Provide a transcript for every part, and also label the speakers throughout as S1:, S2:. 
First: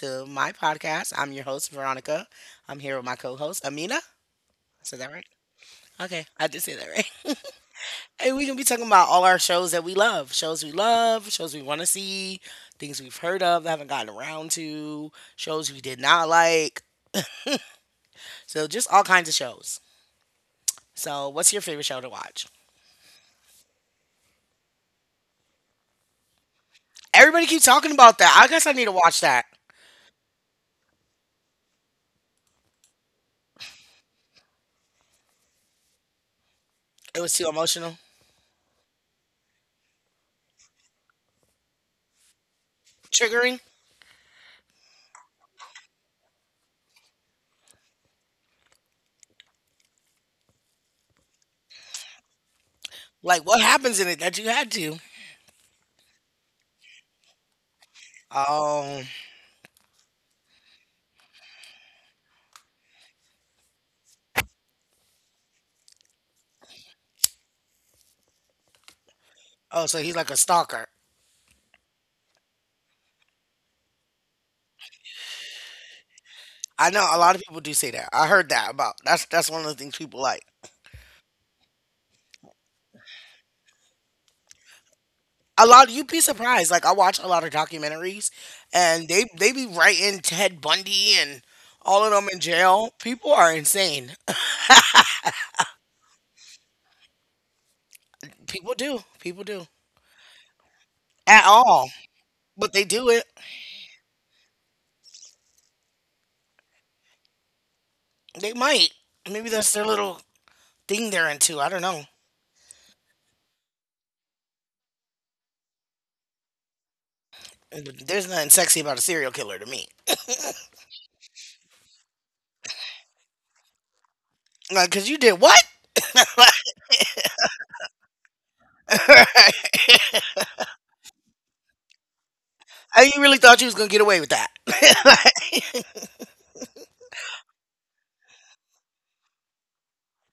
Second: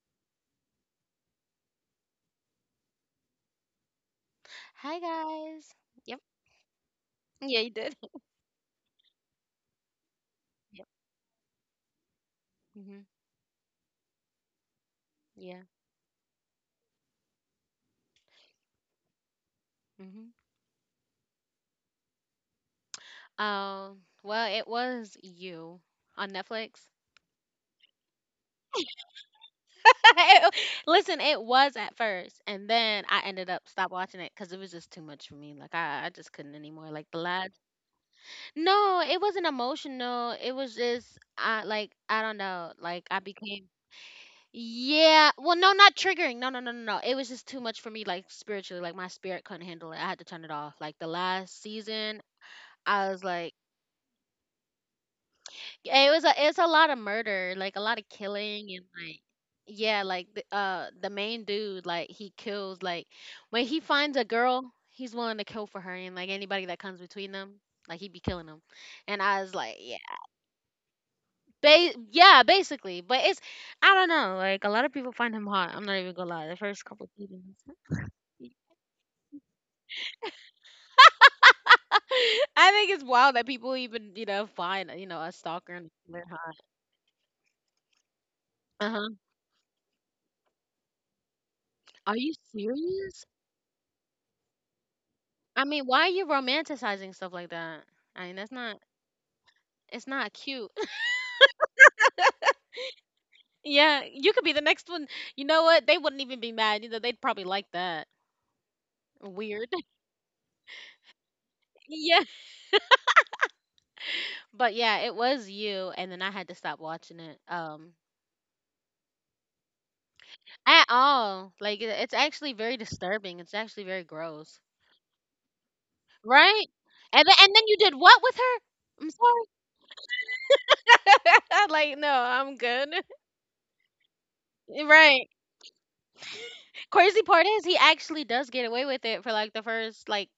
S1: to my podcast. I'm your host, Veronica. I'm here with my co host, Amina. I
S2: Hi
S1: said that right?
S2: guys. Yep.
S1: Okay, I did say that right.
S2: Yeah, you did.
S1: And we're going to be talking about all our shows that we love, shows we
S2: Yep.
S1: love, shows we want to see, things
S2: Hmm.
S1: we've heard of that haven't gotten around to,
S2: Yeah.
S1: shows we did not like. So, just all kinds of shows.
S2: Hmm.
S1: So, what's your favorite show to watch?
S2: Oh, well, it was you on Netflix.
S1: Everybody keeps talking about that. I guess I need to watch that.
S2: It- Listen, it was at first, and then I ended up stop watching it because it was just too much for me. Like I just couldn't anymore. Like the
S1: It was too
S2: last,
S1: emotional,
S2: no, it wasn't emotional. It was just, I like, I don't know. Like I
S1: triggering.
S2: became, yeah. Well, no, not triggering. No, no, no, no, no. It was just too much for me. Like spiritually, like my spirit couldn't handle it. I had to turn it off. Like the last season, I was
S1: Like,
S2: like,
S1: what happens in it that you had to?
S2: it's a lot of murder, like a lot of killing and
S1: Oh,
S2: like yeah, like the main dude, like he kills like when he finds a girl, he's willing to kill for her and like anybody that comes between them, like he'd be killing them. And I was like,
S1: oh,
S2: yeah,
S1: so he's like a stalker.
S2: yeah, basically. But it's I don't know, like a lot of people find him hot. I'm not even gonna lie, the first
S1: I know
S2: couple
S1: a lot of
S2: seasons.
S1: people do say that. I heard that about that's one of the things people like.
S2: I think it's wild that people even find a
S1: A
S2: stalker and
S1: lot, you'd be
S2: they're hot.
S1: surprised. Like, I watch a lot of documentaries
S2: Uh
S1: and
S2: huh.
S1: they be writing Ted Bundy and all of
S2: Are
S1: them
S2: you
S1: in jail.
S2: serious?
S1: People are insane.
S2: I mean, why are you romanticizing stuff like that? I mean, that's
S1: People
S2: not.
S1: do. People do.
S2: It's not cute.
S1: At all. But they do it.
S2: Yeah, you could be the next one. You know what? They wouldn't even be mad. You know, they'd probably like that.
S1: They might. Maybe
S2: Weird.
S1: that's their little thing they're into. I don't know.
S2: Yeah. But yeah, it was you, and then I had to stop watching it.
S1: There's nothing sexy about a serial killer to me.
S2: At all. Like, it's actually very disturbing. It's actually very gross.
S1: Like, cause you did what?
S2: Right? And then you did what with her? I'm sorry. Like, no, I'm good.
S1: And you really thought you was gonna get away with that.
S2: Right. Crazy part is he actually does get away with it for like the first like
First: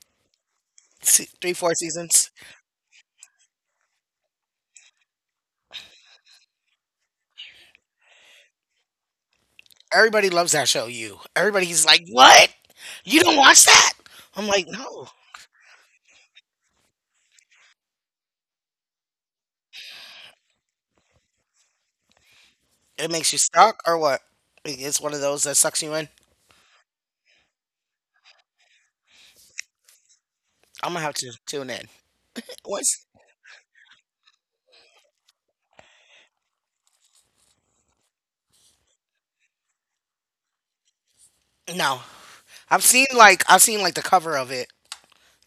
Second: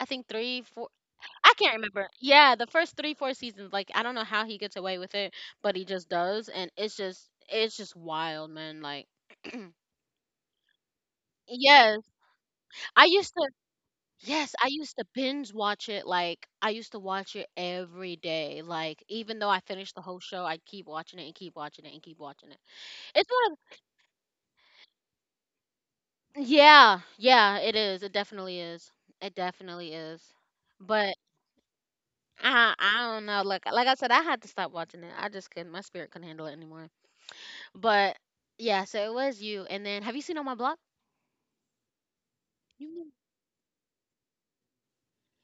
S2: I think three, four,
S1: Three,
S2: I
S1: four
S2: can't remember.
S1: seasons.
S2: Yeah, the first three, four seasons. Like I don't know how he gets away with it, but he just does, and it's just wild, man. Like.
S1: Everybody loves that show. You. Everybody's
S2: Yes.
S1: like, what?
S2: I
S1: You
S2: used
S1: don't
S2: to
S1: watch that? I'm
S2: Yes,
S1: like,
S2: I used to
S1: no.
S2: binge watch it, like I used to watch it every day. Like even though I finished the whole show, I'd keep watching it, and keep watching it, and keep watching it.
S1: It
S2: It's
S1: makes you
S2: one of,
S1: stuck or what? Like, it's one of those that sucks you in.
S2: yeah, yeah, it is. It definitely is. It definitely is.
S1: I'm gonna have
S2: But
S1: to tune in.
S2: I
S1: What's
S2: don't know. Like I said, I had to stop watching it. I just couldn't. My spirit couldn't handle it anymore. But yeah, so it was you. And then have you seen On My Block?
S1: no? I've
S2: You
S1: seen
S2: know-
S1: like, I've seen like the cover of it.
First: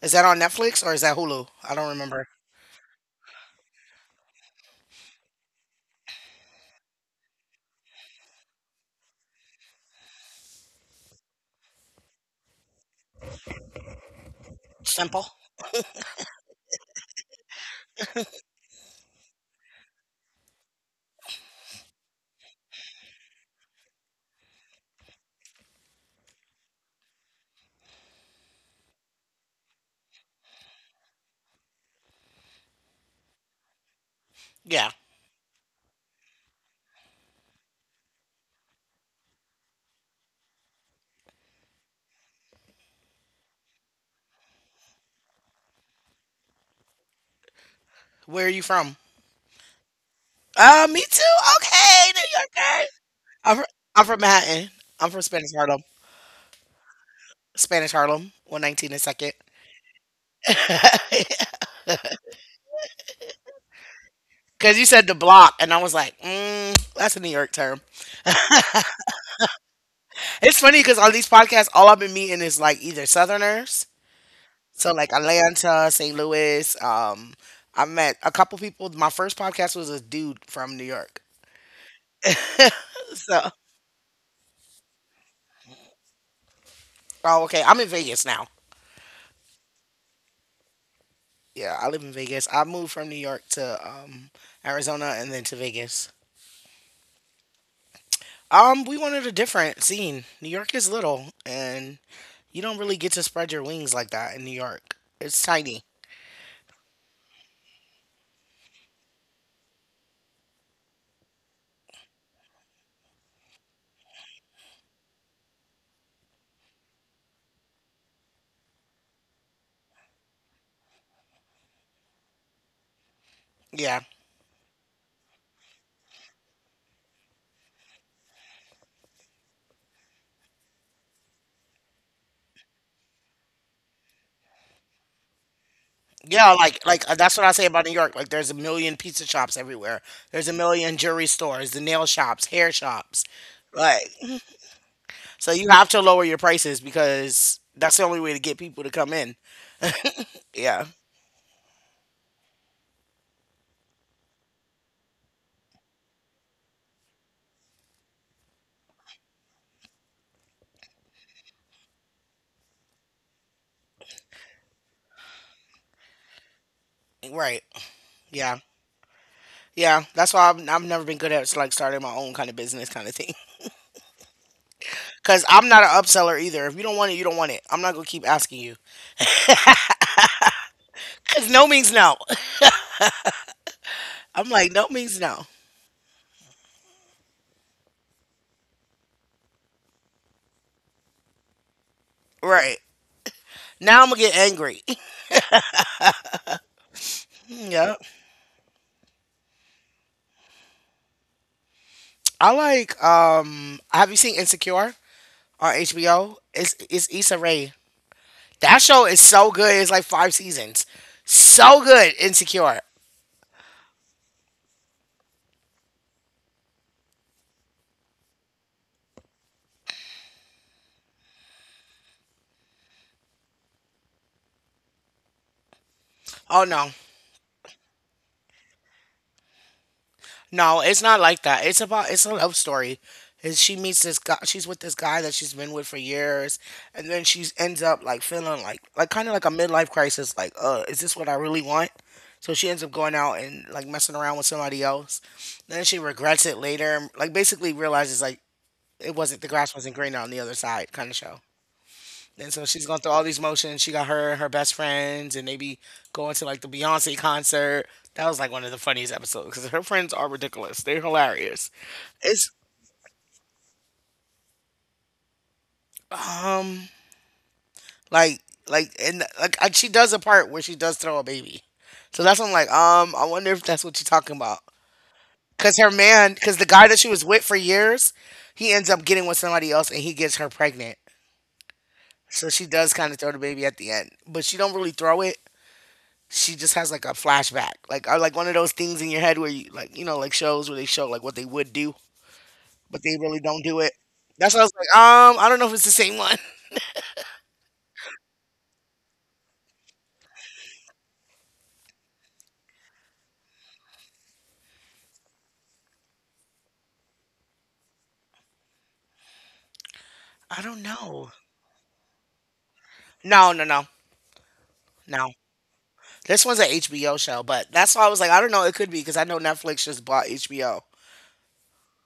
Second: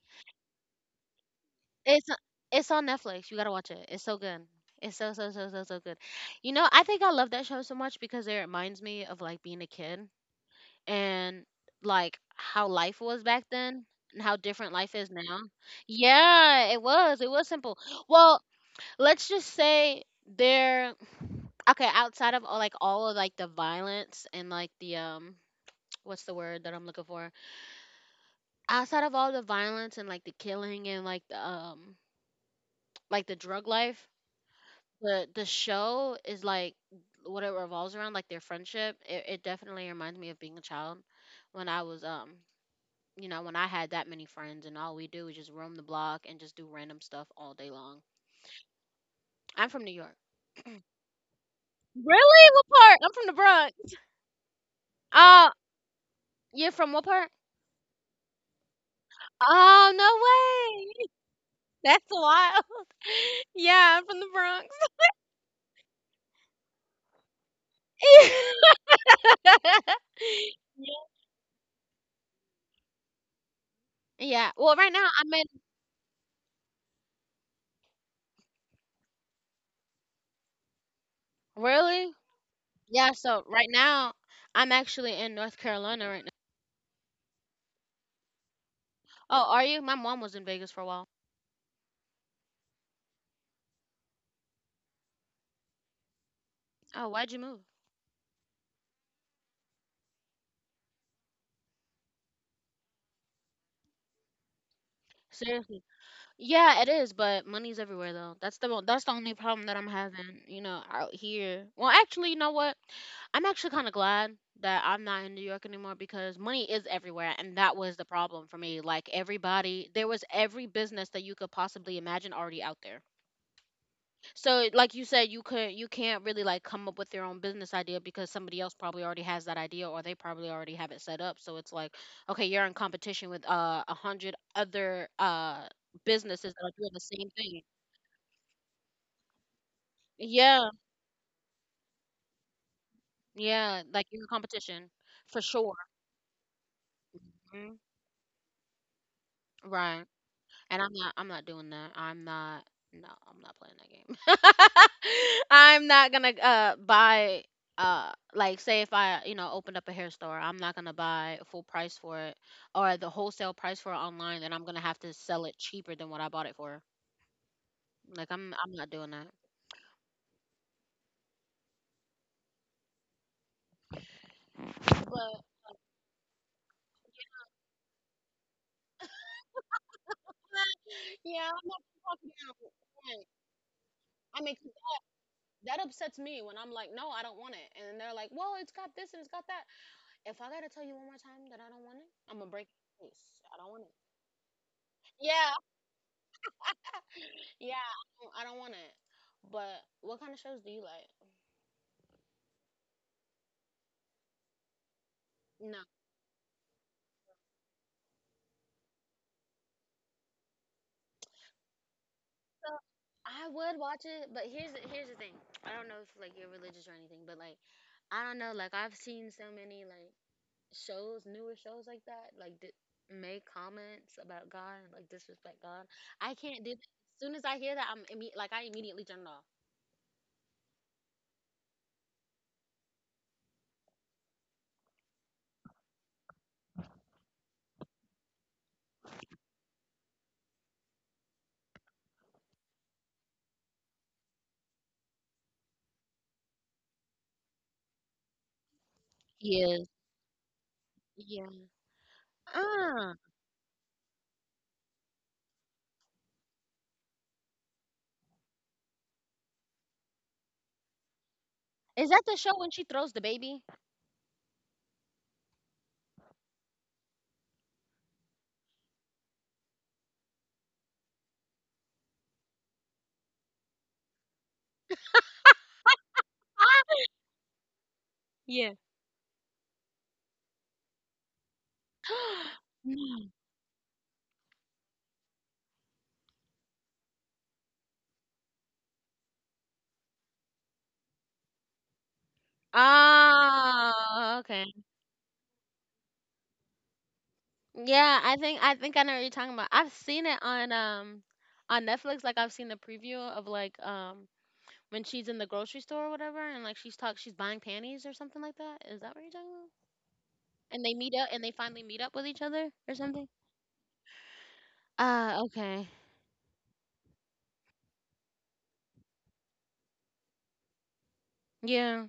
S1: Is that on Netflix or is that Hulu? I don't
S2: It's
S1: remember.
S2: it's on Netflix. You gotta watch it. It's so good. It's so so so so so good. You know, I think I love that show so much because it reminds me of like being a kid, and like how life was back then, and how different life is
S1: Simple.
S2: now. Yeah, it was. It was simple. Well, let's just say there. Okay, outside of all like all of like the violence, and like the what's the word that I'm looking for? Outside of all the violence, and like the killing, and like the drug life,
S1: Yeah.
S2: the show is like what it revolves around, like their friendship. It definitely reminds me of being a child when I was when I had that many friends, and all we do is just roam the block and just do random stuff all day long.
S1: Where are you from?
S2: I'm from New York.
S1: Me too. Okay, New
S2: Really? What
S1: Yorker.
S2: part? I'm from the
S1: I'm from,
S2: Bronx.
S1: I'm from Manhattan. I'm from
S2: Uh,
S1: Spanish Harlem.
S2: you're from what part?
S1: Spanish Harlem, 119 and second.
S2: Oh, no way. That's wild. Yeah, I'm from the Bronx.
S1: Because you said the block, and I was like, mm, that's a New York term. It's funny because
S2: Yeah.
S1: on these podcasts, all I've been meeting is like either Southerners,
S2: Yeah. Well, right
S1: so
S2: now
S1: like
S2: I'm in,
S1: Atlanta, St. Louis. I met a couple people. My first podcast was a dude from New York.
S2: really? Yeah, so
S1: So,
S2: right now I'm actually in North Carolina right now.
S1: oh, okay. I'm in Vegas now.
S2: Oh, are you? My mom was in Vegas for a while.
S1: Yeah, I live in Vegas. I moved from New York to Arizona and then to Vegas.
S2: Oh, why'd you move?
S1: We wanted a different scene. New York is little, and you don't really get to spread your wings like that in New York. It's
S2: Seriously.
S1: tiny.
S2: Yeah, it is, but money's everywhere though. That's the only problem that I'm having, out here. Well, actually, you know what? I'm actually kind of glad that I'm not in New York anymore because money is everywhere, and that was the problem for me. Like everybody, there was every business that you could possibly imagine already out there.
S1: Yeah.
S2: So, like you said, you can't really like come up with your own business idea because somebody else probably already has that idea, or they probably already have it set up. So it's like, okay, you're in competition with 100 other businesses
S1: Yeah,
S2: that are doing the
S1: like
S2: same
S1: that's what I
S2: thing.
S1: say about New York. Like, there's a million pizza shops everywhere. There's a
S2: Yeah,
S1: million jewelry stores, the nail shops, hair shops.
S2: yeah, like
S1: Like,
S2: you're in competition for
S1: so you
S2: sure.
S1: have to lower your prices because
S2: Mhm.
S1: that's the only way to get people to come in.
S2: Right. And
S1: Yeah.
S2: I'm not I'm not doing that. I'm not No, I'm not playing that game. I'm not gonna buy like say if I, opened up a hair store, I'm not gonna buy full price for it, or the wholesale price for it online, then I'm gonna have to sell it cheaper than what I bought it for.
S1: Right.
S2: Like I'm
S1: Yeah.
S2: I'm not doing that.
S1: Yeah, that's why I've never been good at like starting my own kind of business kind of thing.
S2: But
S1: Cause I'm not an upseller either. If you don't want it, you don't want it. I'm not gonna keep asking you.
S2: yeah,
S1: Cause
S2: I'm
S1: no
S2: not
S1: means no.
S2: talking about. Right. I
S1: I'm
S2: mean, 'cause
S1: like, no means no.
S2: that upsets me when I'm like, no, I don't want it, and they're like, well, it's got this, and it's got that. If I gotta tell you one more time that I don't want it, I'm gonna break
S1: Right.
S2: your face. I don't want it.
S1: Now I'm gonna get angry.
S2: Yeah, yeah,
S1: Yep.
S2: I don't want it. But what kind of shows do you like?
S1: I like, um, have you seen Insecure on
S2: No.
S1: HBO? It's Issa Rae. That show is so good. It's like five seasons. So good,
S2: So
S1: Insecure.
S2: I would watch it, but here's the thing. I don't know if like you're religious or anything, but like I don't know. Like I've seen so many like shows, newer shows like that, like make comments about God, and like disrespect God. I can't
S1: Oh
S2: do that.
S1: no.
S2: As soon as I hear that, like I immediately turn it off.
S1: No, it's not like that. It's about it's a love story. Is, she meets this guy that she's been with for years, and then she ends up like feeling like kind of like a midlife crisis, like, uh, is this what I really want? So she ends up going out and like messing around with somebody else. Then she regrets it later. Like, basically realizes like it wasn't the grass
S2: Yes.
S1: wasn't greener on the other side kind of show.
S2: Yeah.
S1: And so she's going
S2: Uh
S1: through all these motions. She got her and her best friends, and they be going to like the Beyonce concert. That was like one of the funniest episodes because her friends are ridiculous. They're hilarious.
S2: Is that the
S1: It's,
S2: show when she throws the baby?
S1: um, like, like and she does a part where she does throw a baby. So that's when I'm like, um, I wonder if that's what you're talking about. Cause her man, cause the guy that she was with for years,
S2: Yeah.
S1: he ends up getting with somebody else and he gets her pregnant. So she does kind of
S2: Mm.
S1: throw the baby at the end, but she don't really throw it. She just has like a flashback, like, or like one of those things in your head where you like, you know, like shows where they show like what they would do, but they really don't do it.
S2: Ah,
S1: That's why I
S2: okay.
S1: was like, I don't know if it's the same one.
S2: Yeah, I think I know what you're talking about. I've seen it on on Netflix. Like I've seen the preview of like when she's in the grocery store or whatever, and like she's buying panties or something like that. Is that what you're talking about?
S1: I
S2: And
S1: don't
S2: they meet up,
S1: know.
S2: and they finally meet up with each other or something.
S1: No, no, no, no.
S2: Ah, okay.
S1: This one's a HBO show, but that's why I was like, I don't know. It could be because I know Netflix just bought HBO,
S2: Yeah.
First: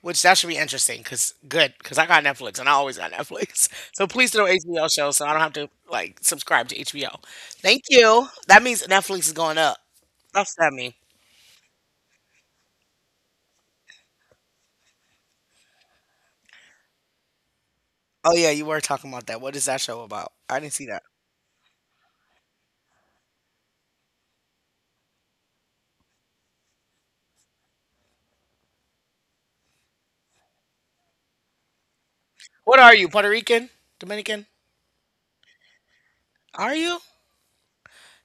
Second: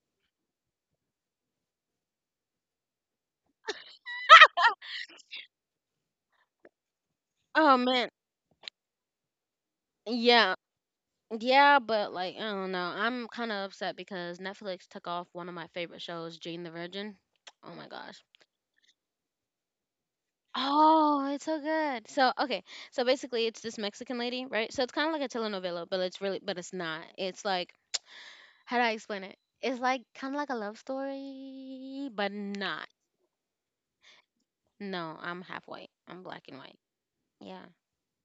S1: which that should be interesting. Cause good, cause I got Netflix and I always got Netflix. So please throw HBO shows so I don't have to like subscribe to HBO.
S2: Oh
S1: Thank
S2: man.
S1: you. That means Netflix is going up.
S2: Yeah.
S1: That's what that mean.
S2: Yeah, but like I don't know. I'm kind of upset because Netflix took off one of my favorite shows, Jane the Virgin. Oh my gosh.
S1: Oh yeah, you were talking about that. What is that show about? I didn't see that.
S2: Oh, it's so good. So okay, so basically it's this Mexican lady, right? So it's kind of like a telenovela, but it's really, but it's not. It's like how do I explain it? It's like kind of like a love story, but
S1: What
S2: not.
S1: are you? Puerto Rican? Dominican?
S2: No, I'm half white. I'm black and
S1: Are
S2: white.
S1: you?
S2: Yeah.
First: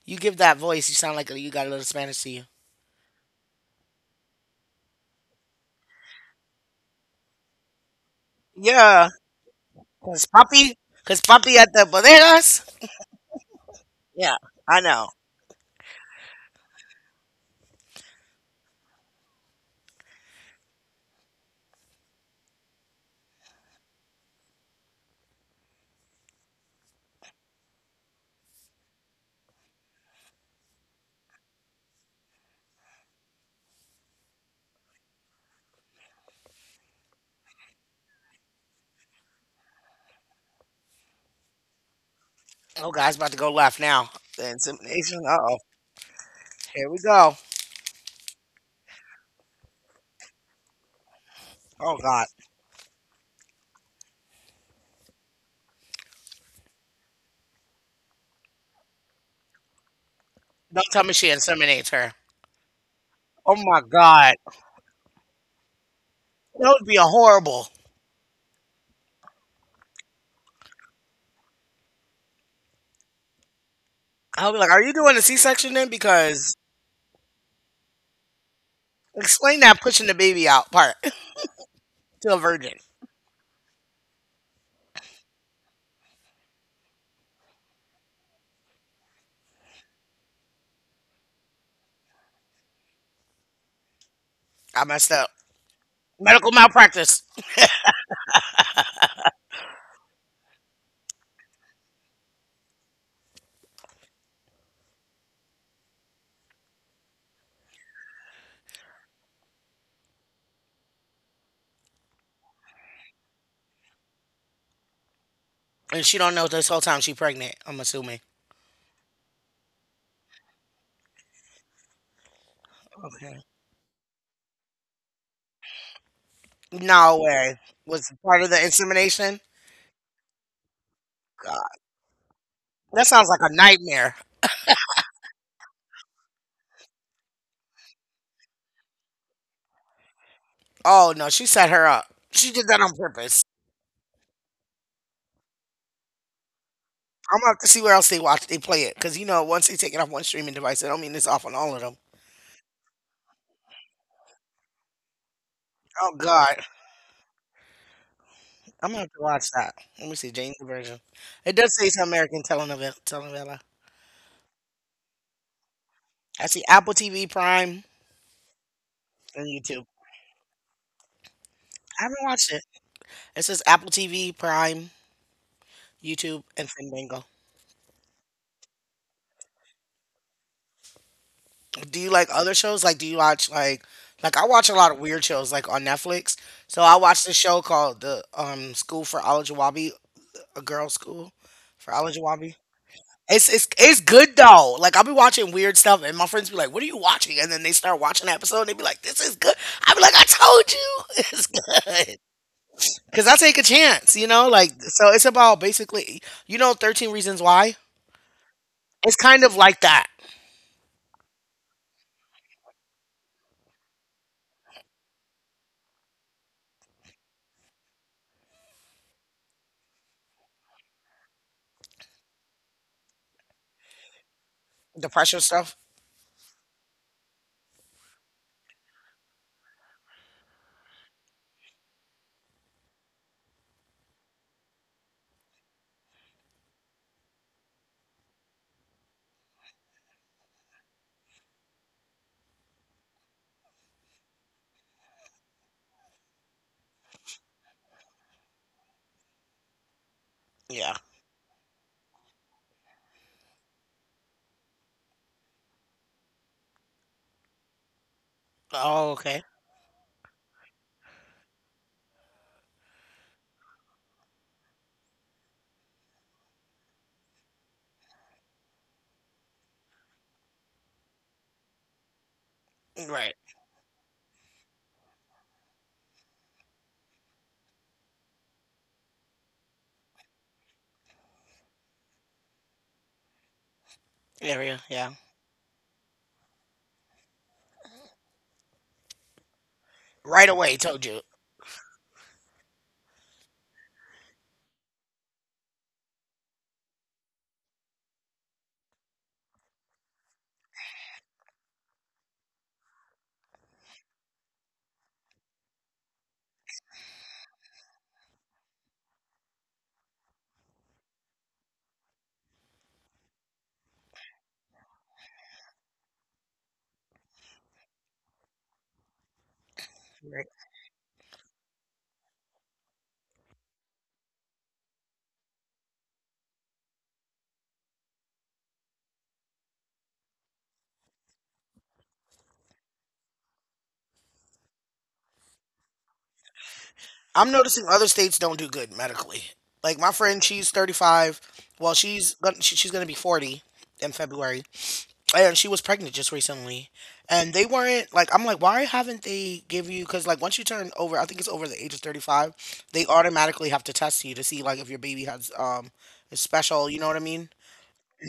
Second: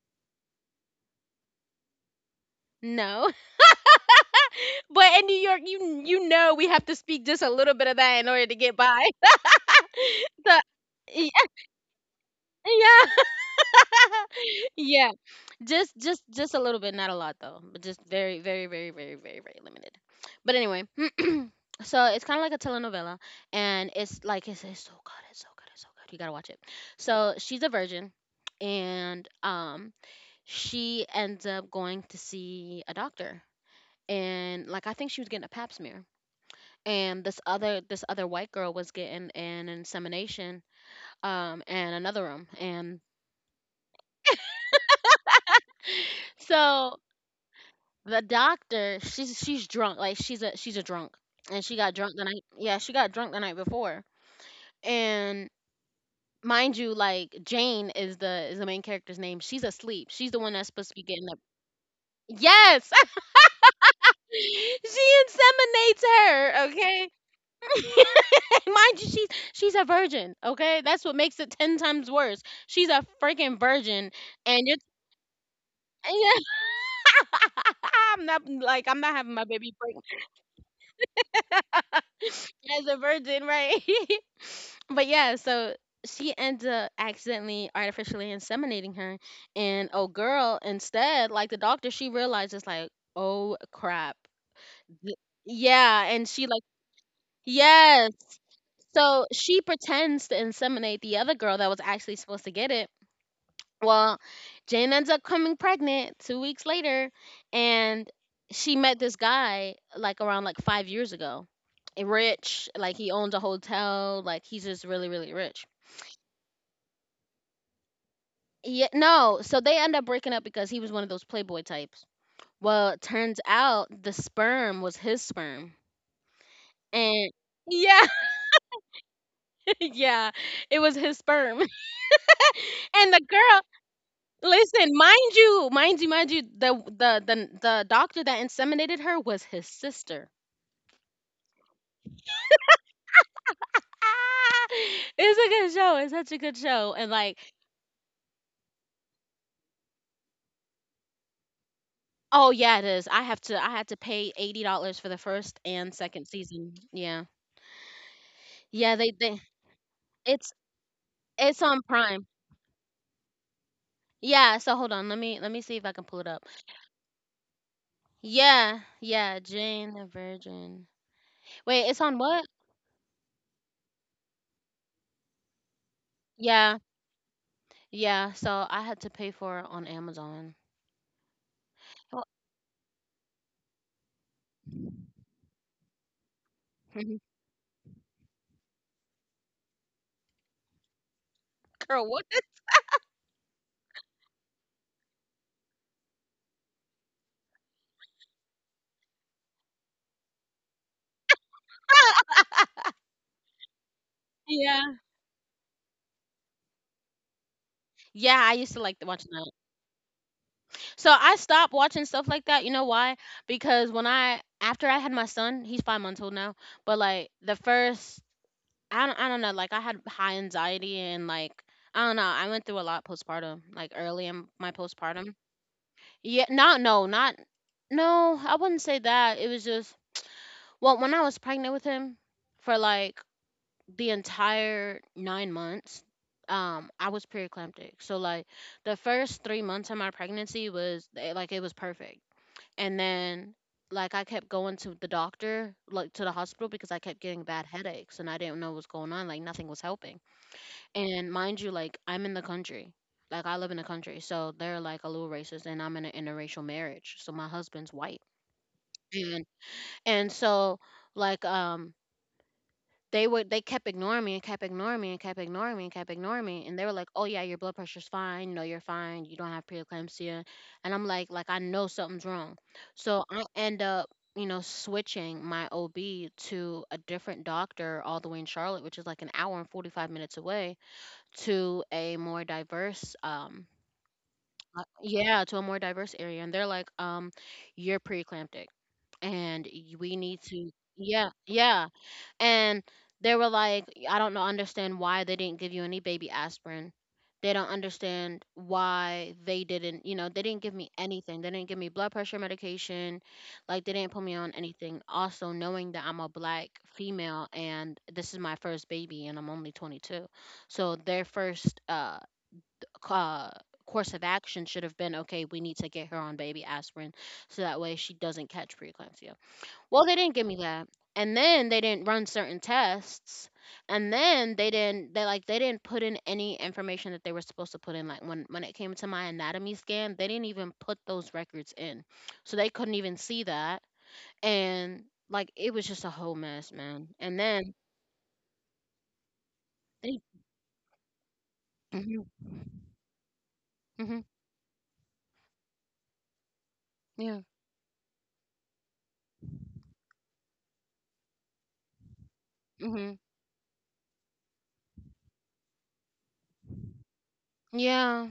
S1: You give that voice. You sound like you got a little Spanish to you.
S2: No, but in New York, you know we have to speak just a little bit of that in order to get
S1: Yeah,
S2: by.
S1: cause
S2: So,
S1: papi, cause
S2: yeah,
S1: papi at the bodegas.
S2: yeah.
S1: Yeah, I know.
S2: Yeah, just a little bit, not a lot though, but just very very very very very very limited. But anyway, so it's kind of like a telenovela, and it's so good, it's so good, it's so good, you gotta watch it. So she's a virgin, and she ends up going to see a doctor, and like I think she was getting a pap smear, and this other white girl was getting an insemination in another room.
S1: Oh
S2: And
S1: God, it's about to go left now. The insemination. Uh oh. Here
S2: so
S1: we go.
S2: the doctor, she's drunk, like she's a drunk, and she got
S1: Oh
S2: drunk the
S1: God.
S2: night, yeah, she got drunk the night before. And mind you, like Jane is the main character's name. She's asleep, she's the one that's
S1: Don't
S2: supposed to be
S1: tell me
S2: getting
S1: she
S2: up.
S1: inseminates her.
S2: Yes.
S1: Oh my God.
S2: She inseminates her,
S1: That would be a
S2: okay.
S1: horrible.
S2: Mind you, she's a virgin, okay, that's what makes it 10 times worse. She's a freaking virgin,
S1: I would be
S2: and
S1: like,
S2: you're
S1: are you doing a C-section then? Because
S2: I'm not like I'm not having my
S1: explain
S2: baby
S1: that
S2: pregnant.
S1: pushing the baby out part to a virgin.
S2: As a virgin, right? But yeah, so she ends up accidentally artificially inseminating her, and oh girl, instead, like the doctor, she realizes like, oh crap,
S1: I messed
S2: th-
S1: up.
S2: yeah, and she
S1: Medical
S2: like,
S1: malpractice.
S2: yes, so she pretends to inseminate the other girl that was actually supposed to get it. Well, Jane ends up coming pregnant 2 weeks later, and she met this guy like around like 5 years ago, rich, like he owns a hotel, like he's just really really rich.
S1: And she don't know this whole time she pregnant, I'm assuming.
S2: Yeah, no. So they end up breaking up because he was one of those playboy types. Well, it turns
S1: Okay.
S2: out the sperm was his sperm.
S1: No
S2: And
S1: way.
S2: yeah,
S1: Was part of the insemination?
S2: yeah, it was his sperm.
S1: God. That
S2: And the
S1: sounds like a
S2: girl,
S1: nightmare.
S2: listen, mind you, mind you, mind you, the doctor that inseminated her was his sister.
S1: Oh no, she set her up. She did that on purpose.
S2: Ah, it's a good show. It's such a good show.
S1: I'm gonna have to see where else they watch they play it. Cause you know, once they take it off one streaming device, I don't mean it's off on all of them.
S2: Oh yeah, it is. I had to pay $80 for the first and
S1: Oh
S2: second
S1: God.
S2: season. Yeah.
S1: I'm
S2: Yeah,
S1: gonna have to
S2: they
S1: watch that. Let me see,
S2: it's
S1: Jane's version. It
S2: it's
S1: does
S2: on
S1: say it's an
S2: Prime.
S1: American telenovela.
S2: Yeah, so hold on. Let me see if I can pull it up.
S1: I see Apple TV Prime
S2: Yeah, yeah,
S1: and YouTube.
S2: Jane the Virgin. Wait, it's
S1: I
S2: on
S1: haven't
S2: what?
S1: watched it. It says Apple TV Prime, YouTube, and
S2: Yeah,
S1: Fandango.
S2: yeah. So I had to pay for it on Amazon.
S1: Do you
S2: Well,
S1: like other shows? Like, do you watch like I watch a lot of weird shows like on Netflix. So I watched a show called the, um, School for Olajuwabi, a girl school for
S2: Girl, what the
S1: Olajuwabi. It's good though. Like, I'll be watching weird stuff, and my friends be like, "What are you watching?" And then they start watching the episode, and they be like, "This is good." I be like, "I told you, it's good." Cause I take a chance, you know. Like
S2: Yeah.
S1: so, it's about basically, you know, 13 Reasons Why.
S2: Yeah, I used to like to
S1: It's
S2: watch
S1: kind
S2: that.
S1: of like that,
S2: So I stopped watching stuff like that. You know why? Because when I after I had my son, he's 5 months old now, but like the first I don't know, like I had high anxiety and like I don't know, I went through a lot postpartum, like early in my
S1: the
S2: postpartum.
S1: pressure stuff.
S2: Yeah, not no, not no, I wouldn't say that. It was just Well, when I was pregnant with him for like the entire 9 months, I was preeclamptic. So like the first 3 months of my pregnancy was like it was perfect, and then like I kept going to the doctor, like to the hospital because I kept getting bad headaches and I didn't know what was going on. Like nothing was helping.
S1: Yeah.
S2: And mind you, like I'm in the country. Like I live in the country. So they're like a little racist and I'm in an interracial marriage. So my husband's white.
S1: Oh, okay.
S2: And and so like um they kept ignoring me and kept ignoring me and kept ignoring me and kept ignoring me. And they were like, "Oh yeah, your blood pressure's fine, you know, you're fine, you don't have preeclampsia." And I'm like I know something's wrong. So
S1: Right.
S2: I end up you know, switching my OB to a different doctor all the way in Charlotte, which is like an hour and 45 minutes away to a more diverse
S1: Area, yeah.
S2: yeah, to a more diverse area and they're like you're preeclamptic and we need
S1: Right
S2: to
S1: away, told you.
S2: yeah, yeah, and they were like I don't know understand why they didn't give you any baby aspirin. They don't understand why they didn't, you know, they didn't give me anything, they didn't give me blood pressure medication, like they didn't put me on anything, also knowing that I'm a black female and this is my first baby and I'm only 22. So their first uh, course of action should have been, okay, we need to get her on baby aspirin so that way she doesn't catch preeclampsia. Well, they didn't give
S1: Right.
S2: me that. And then they didn't run certain tests. And then they didn't put in any information that they were supposed to put in, like when it came to my anatomy scan, they didn't even put those records in. So they couldn't even see that and like it was just a whole mess, man. And
S1: I'm
S2: then
S1: noticing other states don't do good medically. Like my
S2: they
S1: friend, she's 35. Well,
S2: Mhm.
S1: she's gonna be 40 in
S2: Mhm.
S1: February, and she was pregnant just recently.
S2: Yeah.
S1: And they weren't, like, I'm like, why haven't they give you? Because like, once you turn over, I think it's over the age of 35, they
S2: Mhm.
S1: automatically have to test you to see like if your baby has, um, is special. You know what I mean?
S2: Yeah.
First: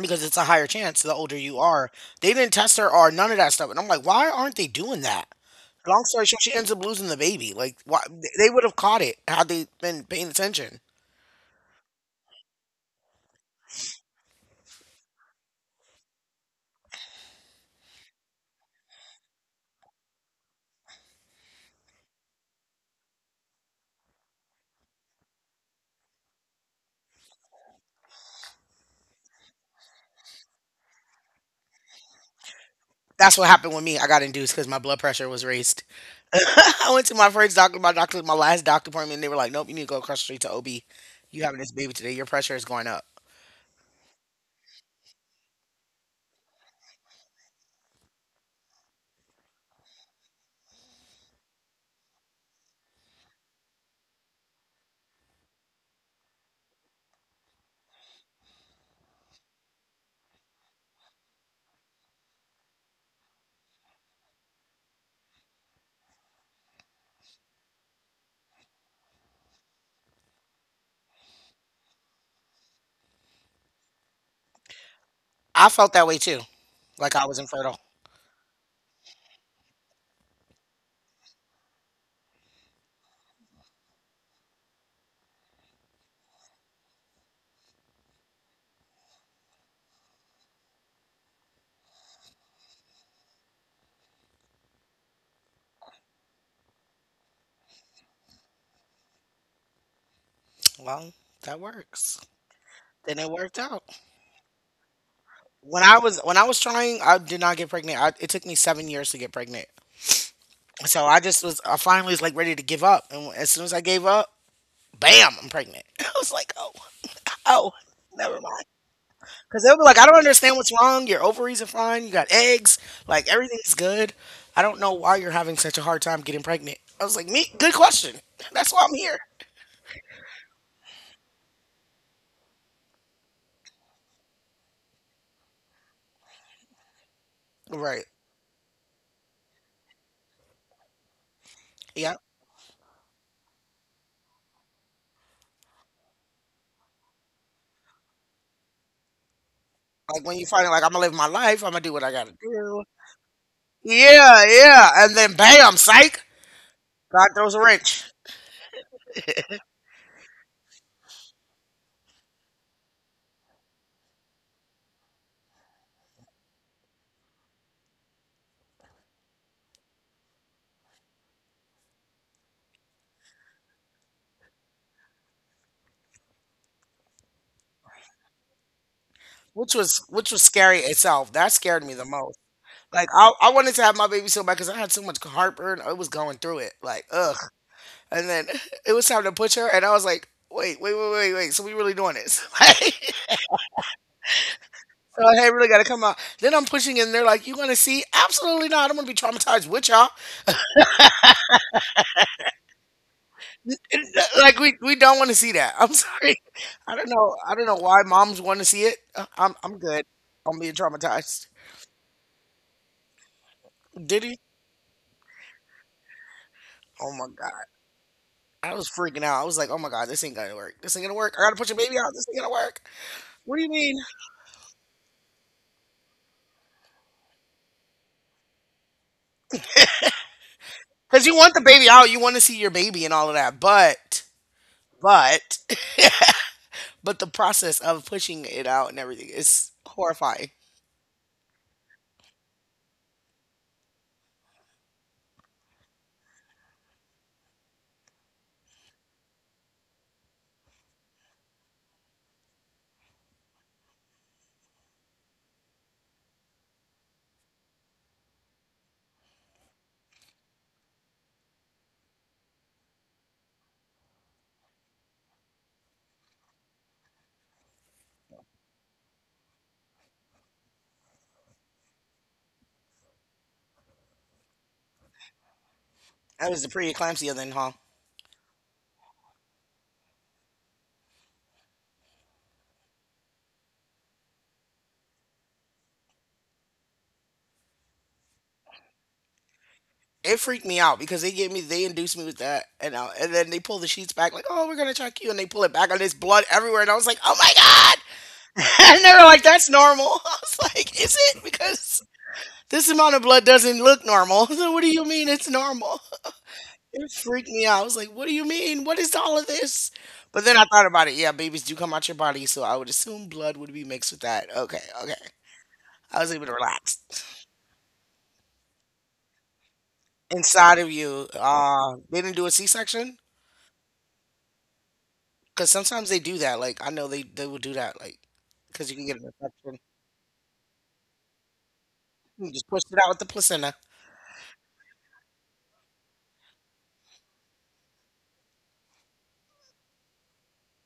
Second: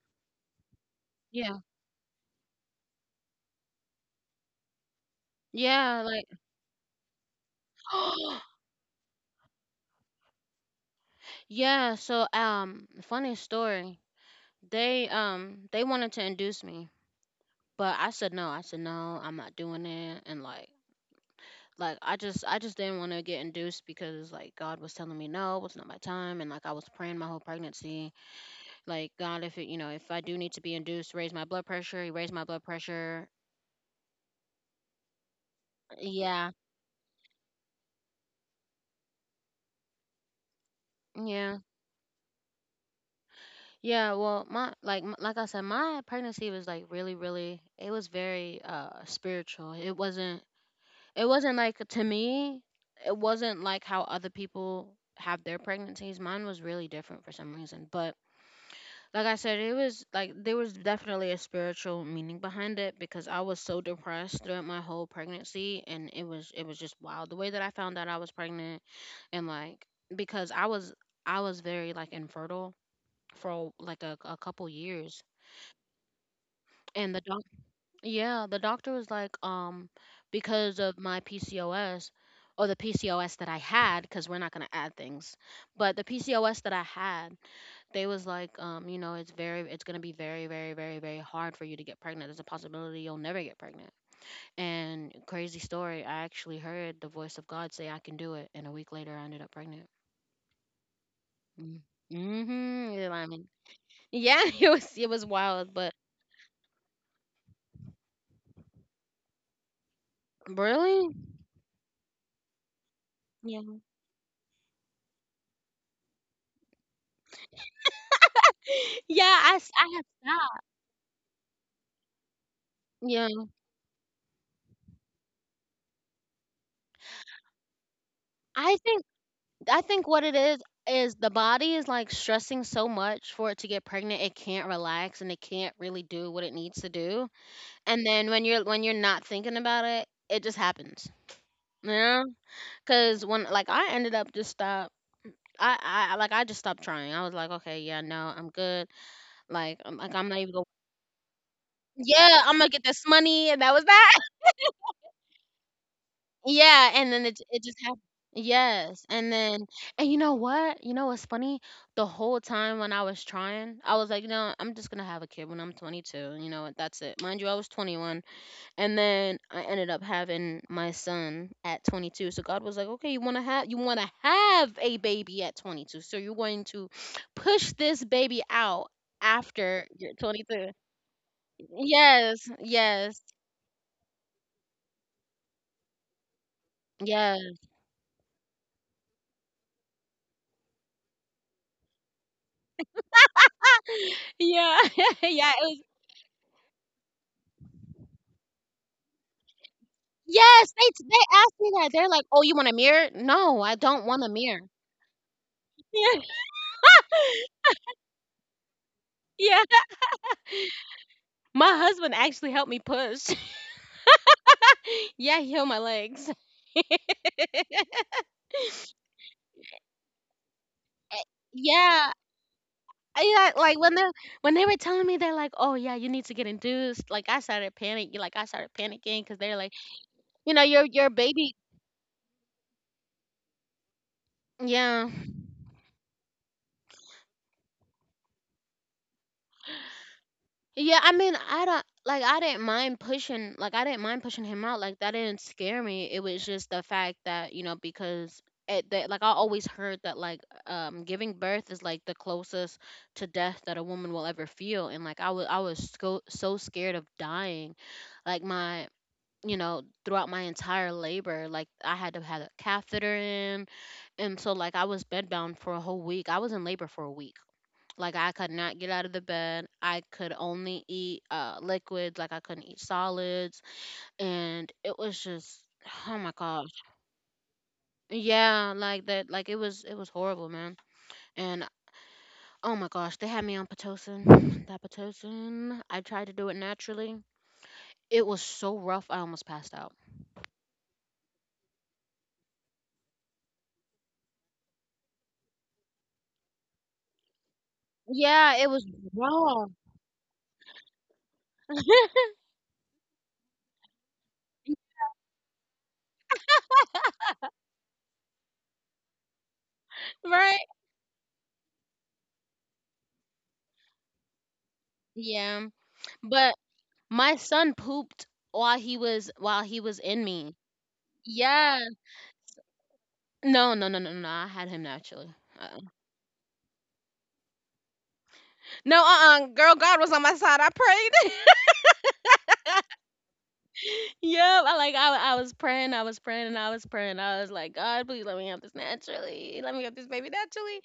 S1: Because it's a higher chance the older
S2: Yeah.
S1: you are. They didn't test her or none of that stuff, and I'm like, why aren't they doing that?
S2: Yeah.
S1: Long story
S2: Like
S1: short, she ends up losing the baby. Like, why, they would have caught it had they been paying attention.
S2: yeah, so funny story. They wanted to induce me, but I said no. I said no, I'm not doing it and like I just didn't want to get induced because like God was telling me no, it's not my time and like I was praying my whole pregnancy. Like, God, if it you know, if I do need to be induced, raise my blood pressure, you raise my blood pressure.
S1: That's what happened with me. I got induced because my blood pressure was raised.
S2: Yeah.
S1: I went to my first doctor, my last doctor appointment, and they were like, "Nope, you need to go across the street to OB. You
S2: Yeah.
S1: having this baby today? Your pressure is going up."
S2: Yeah, well, my like I said, my pregnancy was like really, really. It was very spiritual. It wasn't. It wasn't like, to me it wasn't like how other people have their pregnancies. Mine was really different for some reason, but like I said, it was like there was definitely a spiritual meaning behind it because I was so depressed throughout my whole pregnancy and it was just wild the way that I found out I was pregnant. And like because I was very like infertile for like a couple years
S1: I felt that way too,
S2: and
S1: like
S2: the
S1: I was
S2: doc
S1: infertile.
S2: Yeah, the doctor was like, because of my PCOS or the PCOS that I had, because we're not gonna add things, but the PCOS that I had, they was like, you know, it's gonna be very, very, very, very hard for you to get pregnant. There's a possibility you'll never get pregnant. And crazy story, I actually heard the voice of God say, "I can do it," and a week later, I ended up pregnant.
S1: Well, that
S2: Mm.
S1: works.
S2: Mhm. Yeah,
S1: Then
S2: I
S1: it
S2: mean,
S1: worked out.
S2: yeah, it was wild, but
S1: When I was trying, I did not get pregnant. It took me 7 years to get pregnant. So
S2: really,
S1: I finally was like ready to give up, and as
S2: yeah,
S1: soon as I gave up, bam, I'm pregnant. I was like, oh, oh, never mind.
S2: yeah,
S1: Because they'll be
S2: I
S1: like, I
S2: had
S1: don't understand
S2: stopped.
S1: what's wrong. Your ovaries are fine. You got eggs. Like,
S2: Yeah.
S1: everything's good. I don't know why you're having such a hard time getting pregnant. I was like, me? Good question. That's
S2: I
S1: why I'm
S2: think
S1: here.
S2: I think what it is the body is like stressing so much for it to get pregnant it can't relax and it can't really do what it needs to do.
S1: Right.
S2: And then when you're not thinking about it, it just happens.
S1: Yeah.
S2: Yeah. Cuz when like I ended up just stop I just stopped trying. I was like, okay, yeah, no, I'm good.
S1: Like,
S2: I'm
S1: when
S2: not
S1: you
S2: even
S1: find
S2: going.
S1: out, like, I'm going to live my life, I'm going to do what I got to
S2: Yeah, I'm gonna
S1: do.
S2: get this money, and that was that.
S1: Yeah, yeah. And then bam, psych.
S2: Yeah, and then
S1: God throws a
S2: it just happened.
S1: wrench.
S2: Yes, and then and you know what? You know what's funny? The whole time when I was trying, I was like, you know, I'm just gonna have a kid when I'm 22. You know what? That's it. Mind you, I was 21, and then I ended up having my son at 22. So God was like, "Okay, you wanna have a baby at 22, so you're going to push this baby out
S1: Which
S2: after
S1: was
S2: you're
S1: which was
S2: 22."
S1: scary itself. That scared me the most.
S2: Yes,
S1: Like
S2: yes,
S1: I wanted to have my baby so bad because I had so much heartburn. I was going through it. Like, ugh.
S2: yes.
S1: And then it was time to push her, and I was like, wait, wait, wait, wait, wait. So we really doing this? Like,
S2: Yeah,
S1: so I had
S2: yeah. It
S1: really got
S2: was
S1: to come out. Then I'm pushing, and they're like, you want to see? Absolutely not. I don't want to be traumatized with y'all.
S2: Yes, they asked me that. They're like, "Oh, you want a mirror?" "No, I don't want a
S1: Like,
S2: mirror."
S1: we don't want to see that. I'm
S2: Yeah.
S1: sorry. I don't know. I don't know why moms want to see it. I'm
S2: Yeah.
S1: I'm good. I'm being traumatized.
S2: My husband actually helped me push.
S1: Did he?
S2: Yeah, he held my legs.
S1: Oh my god. I was freaking out. I was like, oh my god, this ain't gonna work. This ain't gonna work. I gotta put your baby
S2: Yeah.
S1: out. This ain't gonna work.
S2: I
S1: What
S2: got
S1: do you
S2: like,
S1: mean?
S2: when they were telling me, they're like, "Oh, yeah, you need to get induced." Like, I started panicking. Like, I started panicking because 'cause they're like, your
S1: Because you
S2: baby
S1: want the baby out, you want to see your baby and all of that, but
S2: Yeah.
S1: but But the process of pushing it out and everything is horrifying.
S2: Yeah, I mean, I don't like I didn't mind pushing, like I didn't mind pushing him out. Like that didn't scare me. It was just the fact that, you know, because it that like I always heard that like giving birth is like the closest to death that a woman will ever feel and like I was so, so scared of dying. Like my you know throughout my entire labor like I had to have a catheter in and so like I was bedbound for a whole week. I was in labor for a week. Like I could not get out of the bed. I could only eat liquids, like I couldn't eat solids and it was just oh my
S1: That was the
S2: gosh.
S1: preeclampsia then, huh?
S2: Yeah, like that, like it was horrible, man. And oh my gosh, they had me on Pitocin. That Pitocin. I tried to do it naturally. It was so rough I almost passed out.
S1: It freaked me out because they gave me, they induced me with that, and then they pull the sheets back like, oh, we're gonna check you, and they pull it back, and there's blood everywhere, and I was like, oh my god,
S2: Yeah, it was
S1: and they were like,
S2: raw.
S1: that's normal. I was like, is it? Because this amount of blood doesn't look normal. So what do you mean it's normal? It freaked me out. I was like, what do you mean? What is all of this? But then
S2: Right?
S1: I thought about it. Yeah, babies do come out your body, so I would assume blood would be mixed with that. Okay, okay.
S2: Yeah.
S1: I was able to
S2: But
S1: relax
S2: my son pooped while he was in me.
S1: inside of you.
S2: Yeah.
S1: They didn't do a C section
S2: No, no, no, no, no. I had him naturally.
S1: because
S2: Uh-uh.
S1: sometimes they do that. Like I know they will do that. Like because you
S2: No,
S1: can get an
S2: uh-uh. Girl,
S1: infection,
S2: God was on my side. I prayed.
S1: you just push it out with the placenta.
S2: Yeah, I was praying, and I was praying. I was like, God, please let me have this naturally. Let me have this baby naturally.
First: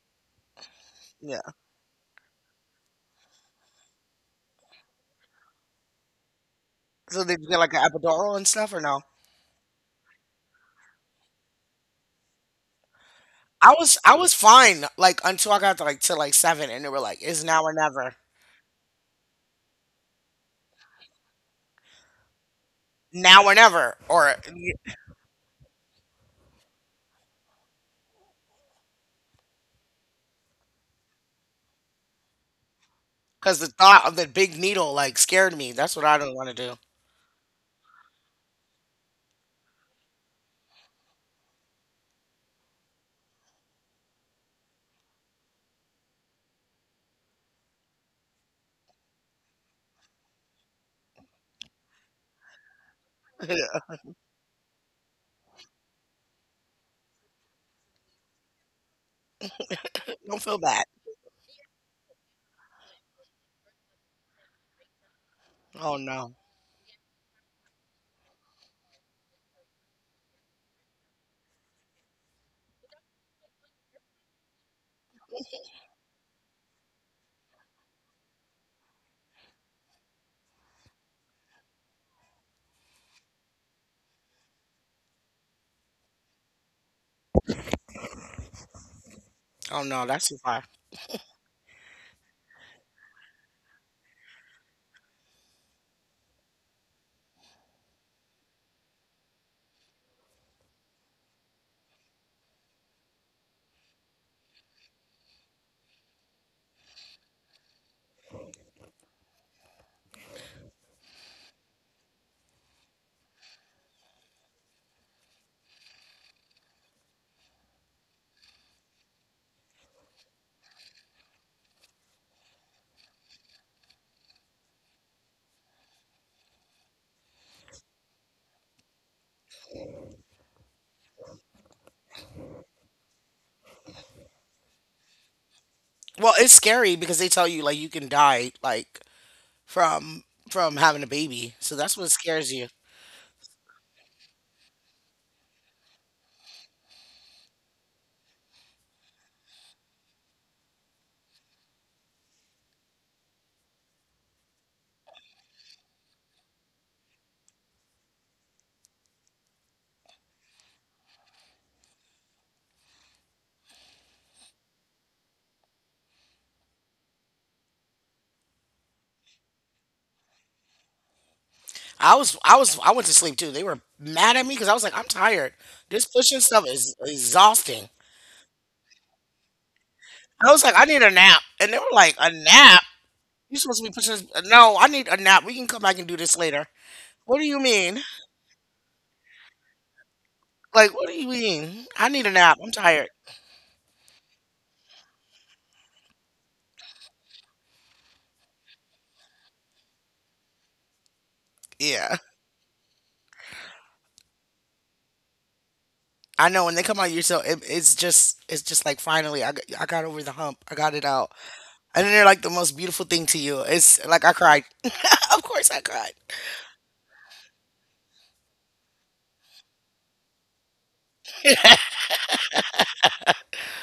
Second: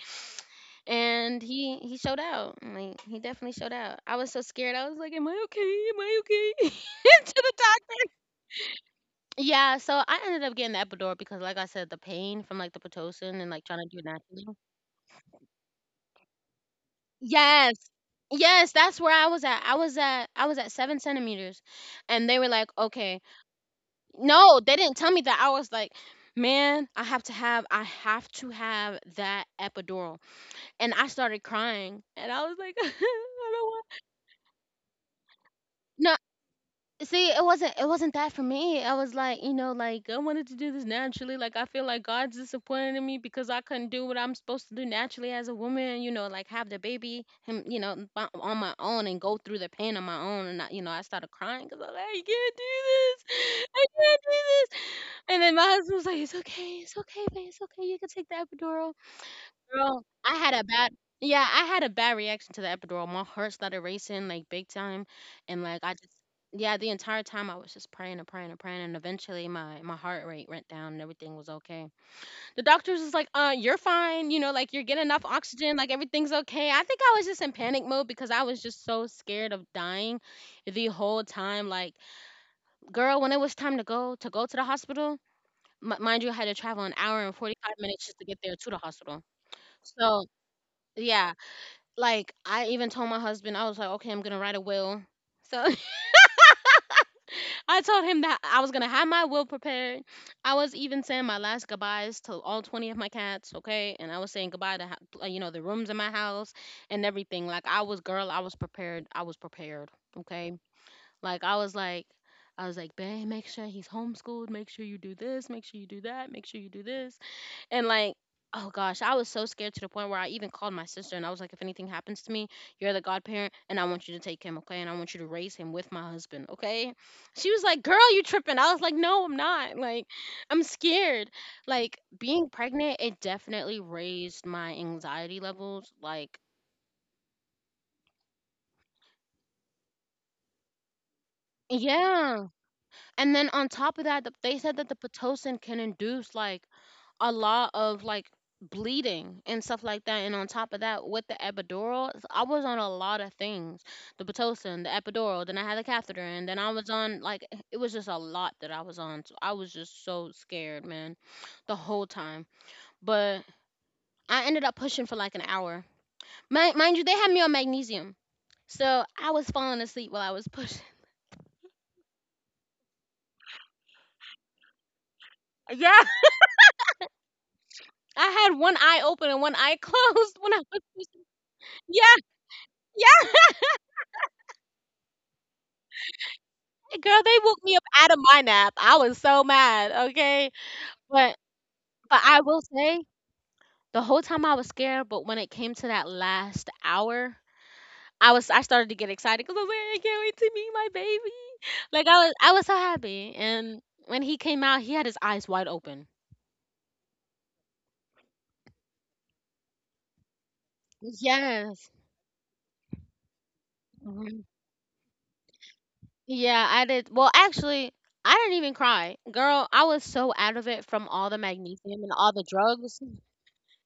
S1: Yeah.
S2: And he showed out. Like he definitely showed out. I was so scared. I was like, am I okay? Am I okay?
S1: So
S2: to
S1: they
S2: the
S1: get like an
S2: doctor.
S1: epidural and stuff or no?
S2: Yeah, so I ended up getting the epidural because, like I said, the pain from like the Pitocin and like
S1: I
S2: trying to do
S1: was
S2: it
S1: I was
S2: naturally.
S1: fine like until I got to like seven and they were like it's
S2: Yes. Yes, that's where I was at. I was at seven centimeters. And they were like, okay.
S1: now or never or
S2: No, they didn't tell me that. I was like, man, I have to have that epidural. And I started crying. And I was like, I
S1: because
S2: don't
S1: the
S2: want
S1: thought of the big needle like scared me. That's what
S2: No,
S1: I don't want to do.
S2: see, it wasn't that for me. I was like, you know, like I wanted to do this naturally. Like I feel like God's disappointed in me because I couldn't do what I'm supposed to do naturally as a woman, you know, like have the baby him, you know, on my own and go through the pain on my own and I, you know, I started crying cuz I was like, I can't do this. I can't do this. And then my husband was like, "It's okay. It's okay, babe. It's okay. You can take the epidural." Girl,
S1: Yeah.
S2: I
S1: Don't
S2: had
S1: feel
S2: a
S1: bad.
S2: bad yeah, I had a bad reaction to the epidural. My heart started racing, like, big time. And like I
S1: Oh
S2: just
S1: no.
S2: yeah, the entire time I was just praying and praying and praying, and eventually my heart rate went down and everything was okay. The doctors was like, "You're fine. You know, like, you're getting enough oxygen. Like, everything's okay." I think I was just in panic mode because I was just so scared of dying the whole time. Like, girl, when it was time to go to the hospital. Mind you, I had to travel an hour and 45 minutes just to get there to the hospital.
S1: Oh no,
S2: So,
S1: that's too far.
S2: yeah, like, I even told my husband, I was like, okay, I'm gonna write a will. So I told him that I was gonna have my will prepared. I was even saying my last goodbyes to all 20 of my cats, okay? And I was saying goodbye to, you know, the rooms in my house and everything. Like, I was, girl, I was prepared. I was prepared, okay? Like I was like, I was like, babe, make sure he's homeschooled. Make sure you do this. Make sure you do that. Make sure you do this. And, like, oh gosh, I was so scared to the point where I even called my sister and I was like, if anything happens to me, you're the godparent and I want you to take him, okay? And I want you to raise him with my husband, okay? She was like, girl, you tripping. I was like, no, I'm not. Like, I'm scared. Like, being pregnant, it definitely raised my anxiety levels.
S1: Well,
S2: Like,
S1: it's scary because they tell you like you can die like from from having a baby. So that's what
S2: yeah.
S1: scares you.
S2: And then on top of that, they said that the Pitocin can induce like a lot of like bleeding and stuff like that. And on top of that, with the epidural, I was on a lot of things, the Pitocin, the epidural, then I had the catheter, and then I was on like it was just a lot that I was on. So I was just so scared, man, the whole time. But I ended up pushing for like an hour. Mind you, they had me on magnesium. So I was falling asleep while I was pushing.
S1: I went to sleep too. They were mad at me because I was like, I'm tired.
S2: Yeah.
S1: This pushing stuff is exhausting.
S2: I had one eye open and one eye closed when
S1: I
S2: I
S1: was like,
S2: was
S1: I need a
S2: pushing.
S1: nap, and they were
S2: Yeah,
S1: like, a nap.
S2: yeah.
S1: You supposed to be pushing? This? No, I need a nap. We can come back and do this later.
S2: Girl, they
S1: What do you
S2: woke me up
S1: mean?
S2: out of my nap. I was so mad, okay?
S1: Like, what do you
S2: But
S1: mean? I
S2: but
S1: need a
S2: I
S1: nap.
S2: will
S1: I'm
S2: say,
S1: tired.
S2: the whole time I was scared, but when it came to that last hour, I started to get excited because I was like, I can't wait to meet my baby. Like,
S1: Yeah,
S2: I was so happy. And when he came out, he had his eyes wide open.
S1: I know. When they come out, you're so it's just it's just like finally I got over the hump. I got it out,
S2: Yes.
S1: and then they're like the most beautiful thing to you. It's like I
S2: Mhm.
S1: cried. Of course, I cried.
S2: Yeah, I did. Well, actually, I didn't even cry. Girl, I was so out of it from all the magnesium and all the drugs.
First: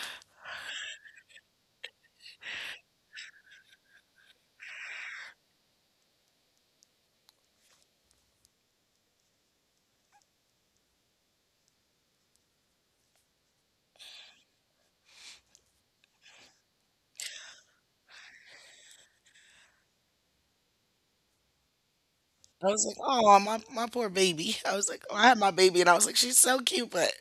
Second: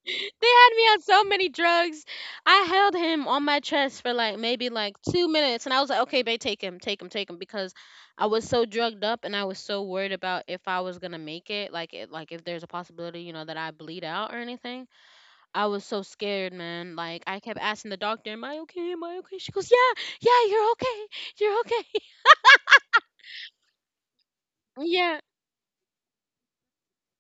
S2: They had me on so many drugs. I held him on my chest for like maybe like 2 minutes, and I was like, "Okay, babe, take him, take him, take him," because I was so drugged up, and I was so worried about if I was gonna make it, like like, if there's a possibility, you know, that I bleed out or anything. I was so scared, man. Like, I kept asking the doctor, "Am I okay? Am I okay?" She goes, "Yeah, yeah, you're okay, you're okay."
S1: I was like, oh, my poor baby. I was like, oh,
S2: Yeah.
S1: I had my baby, and I was like, she's so cute, but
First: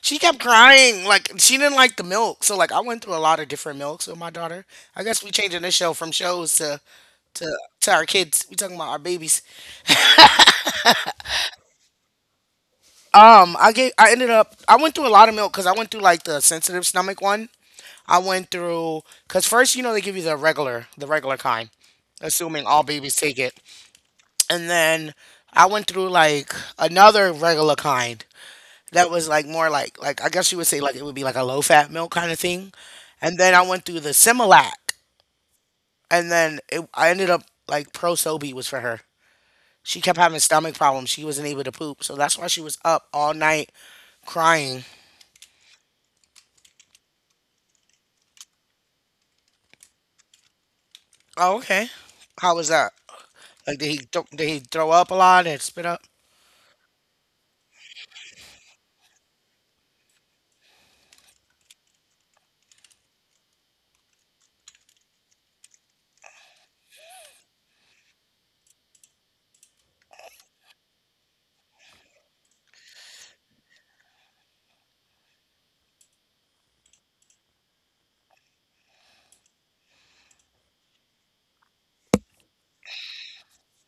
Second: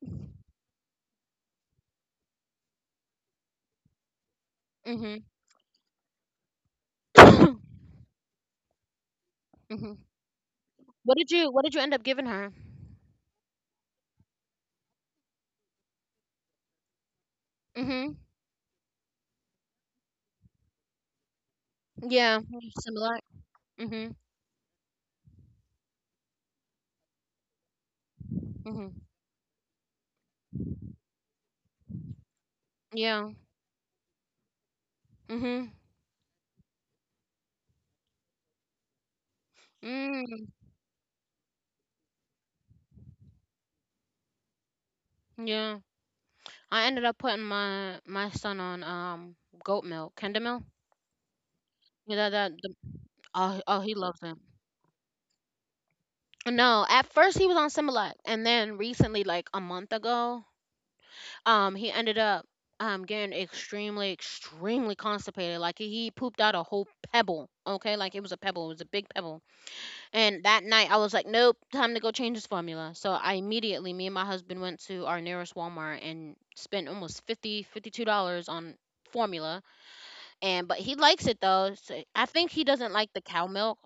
S1: she kept crying. Like, she didn't like the milk. So, like, I went through a lot of different milks with my daughter. I guess
S2: Mhm.
S1: we changing this show from shows to to our kids. We talking about our babies.
S2: Mhm. What did you end up giving her?
S1: I ended up, I went through a lot of milk because I went through like the sensitive stomach one.
S2: Mhm.
S1: I went through because first, you know, they give you the regular kind,
S2: Yeah.
S1: assuming all babies
S2: Similar.
S1: take it,
S2: Mhm.
S1: and then I went through like another regular kind,
S2: Mhm.
S1: that was like more like I guess you would say like it would be like a low fat milk kind of thing.
S2: Yeah.
S1: And then I went through the Similac,
S2: Mhm.
S1: and then it, I ended up like Pro Sobe was for her. She kept having
S2: Mm.
S1: stomach problems. She wasn't able to poop, so that's why she was up all night crying.
S2: Yeah. I ended up putting my son on goat milk, Kinder milk.
S1: Oh, okay.
S2: Yeah, that that
S1: How was
S2: the,
S1: that?
S2: oh,
S1: Like
S2: oh,
S1: did
S2: he
S1: he
S2: loves it.
S1: did he throw up a lot and spit up?
S2: No, at first he was on Similac, and then recently, like a month ago, he ended up getting extremely extremely constipated. Like, he pooped out a whole pebble. Okay, like, it was a pebble. It was a big pebble. And that night I was like, nope, time to go change this formula. So I immediately, me and my husband, went to our nearest Walmart and spent almost $52 on formula. And but he likes it though. So I think he doesn't like the cow milk.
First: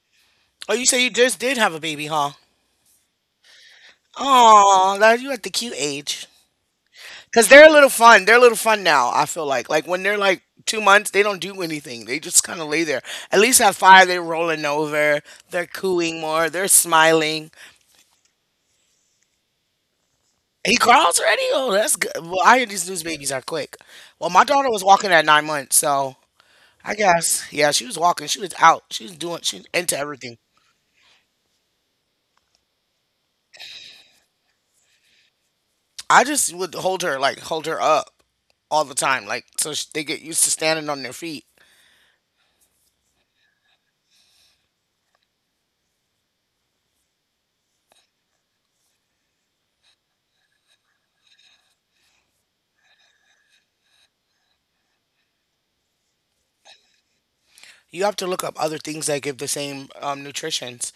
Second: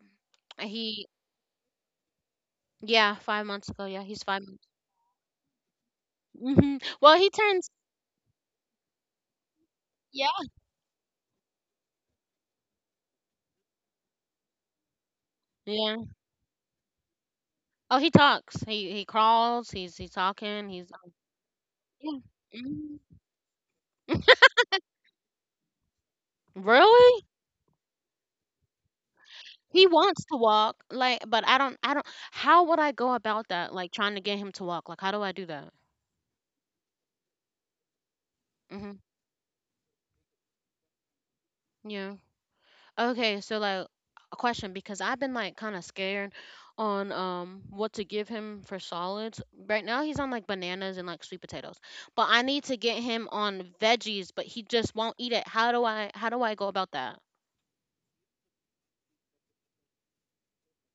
S1: Oh, you say
S2: He
S1: you just did have a baby, huh?
S2: yeah, 5 months ago. Yeah, he's 5 months.
S1: Oh, that you at the cute age.
S2: Mhm. Well, he
S1: Cause
S2: turns
S1: they're a little fun. They're a little fun now. I feel like when they're
S2: yeah.
S1: like 2 months, they don't do anything. They just kind of lay there. At least at five, they're rolling over. They're
S2: Yeah.
S1: cooing more. They're smiling.
S2: Oh, he talks. He crawls. He's talking.
S1: He
S2: He's
S1: crawls already. Oh, that's good. Well,
S2: yeah.
S1: I hear these
S2: Mhm.
S1: news babies are quick. Well, my daughter was walking at 9 months, so I
S2: Really?
S1: guess yeah, she was walking. She was out. She was doing. She was
S2: He
S1: into
S2: wants to
S1: everything.
S2: walk, like, but I don't how would I go about that? Like, trying to get him to walk. Like, how do I do that?
S1: I just would hold her like hold her up all the
S2: Mhm.
S1: time, like so they get used to standing on their feet.
S2: Yeah. Okay, so, like, a question, because I've been like kind of scared on what to give him for solids. Right now he's on like bananas and like sweet potatoes. But I need to get him on veggies, but he just won't eat it. How do I go about that?
S1: You have to look up other things that give the same nutritions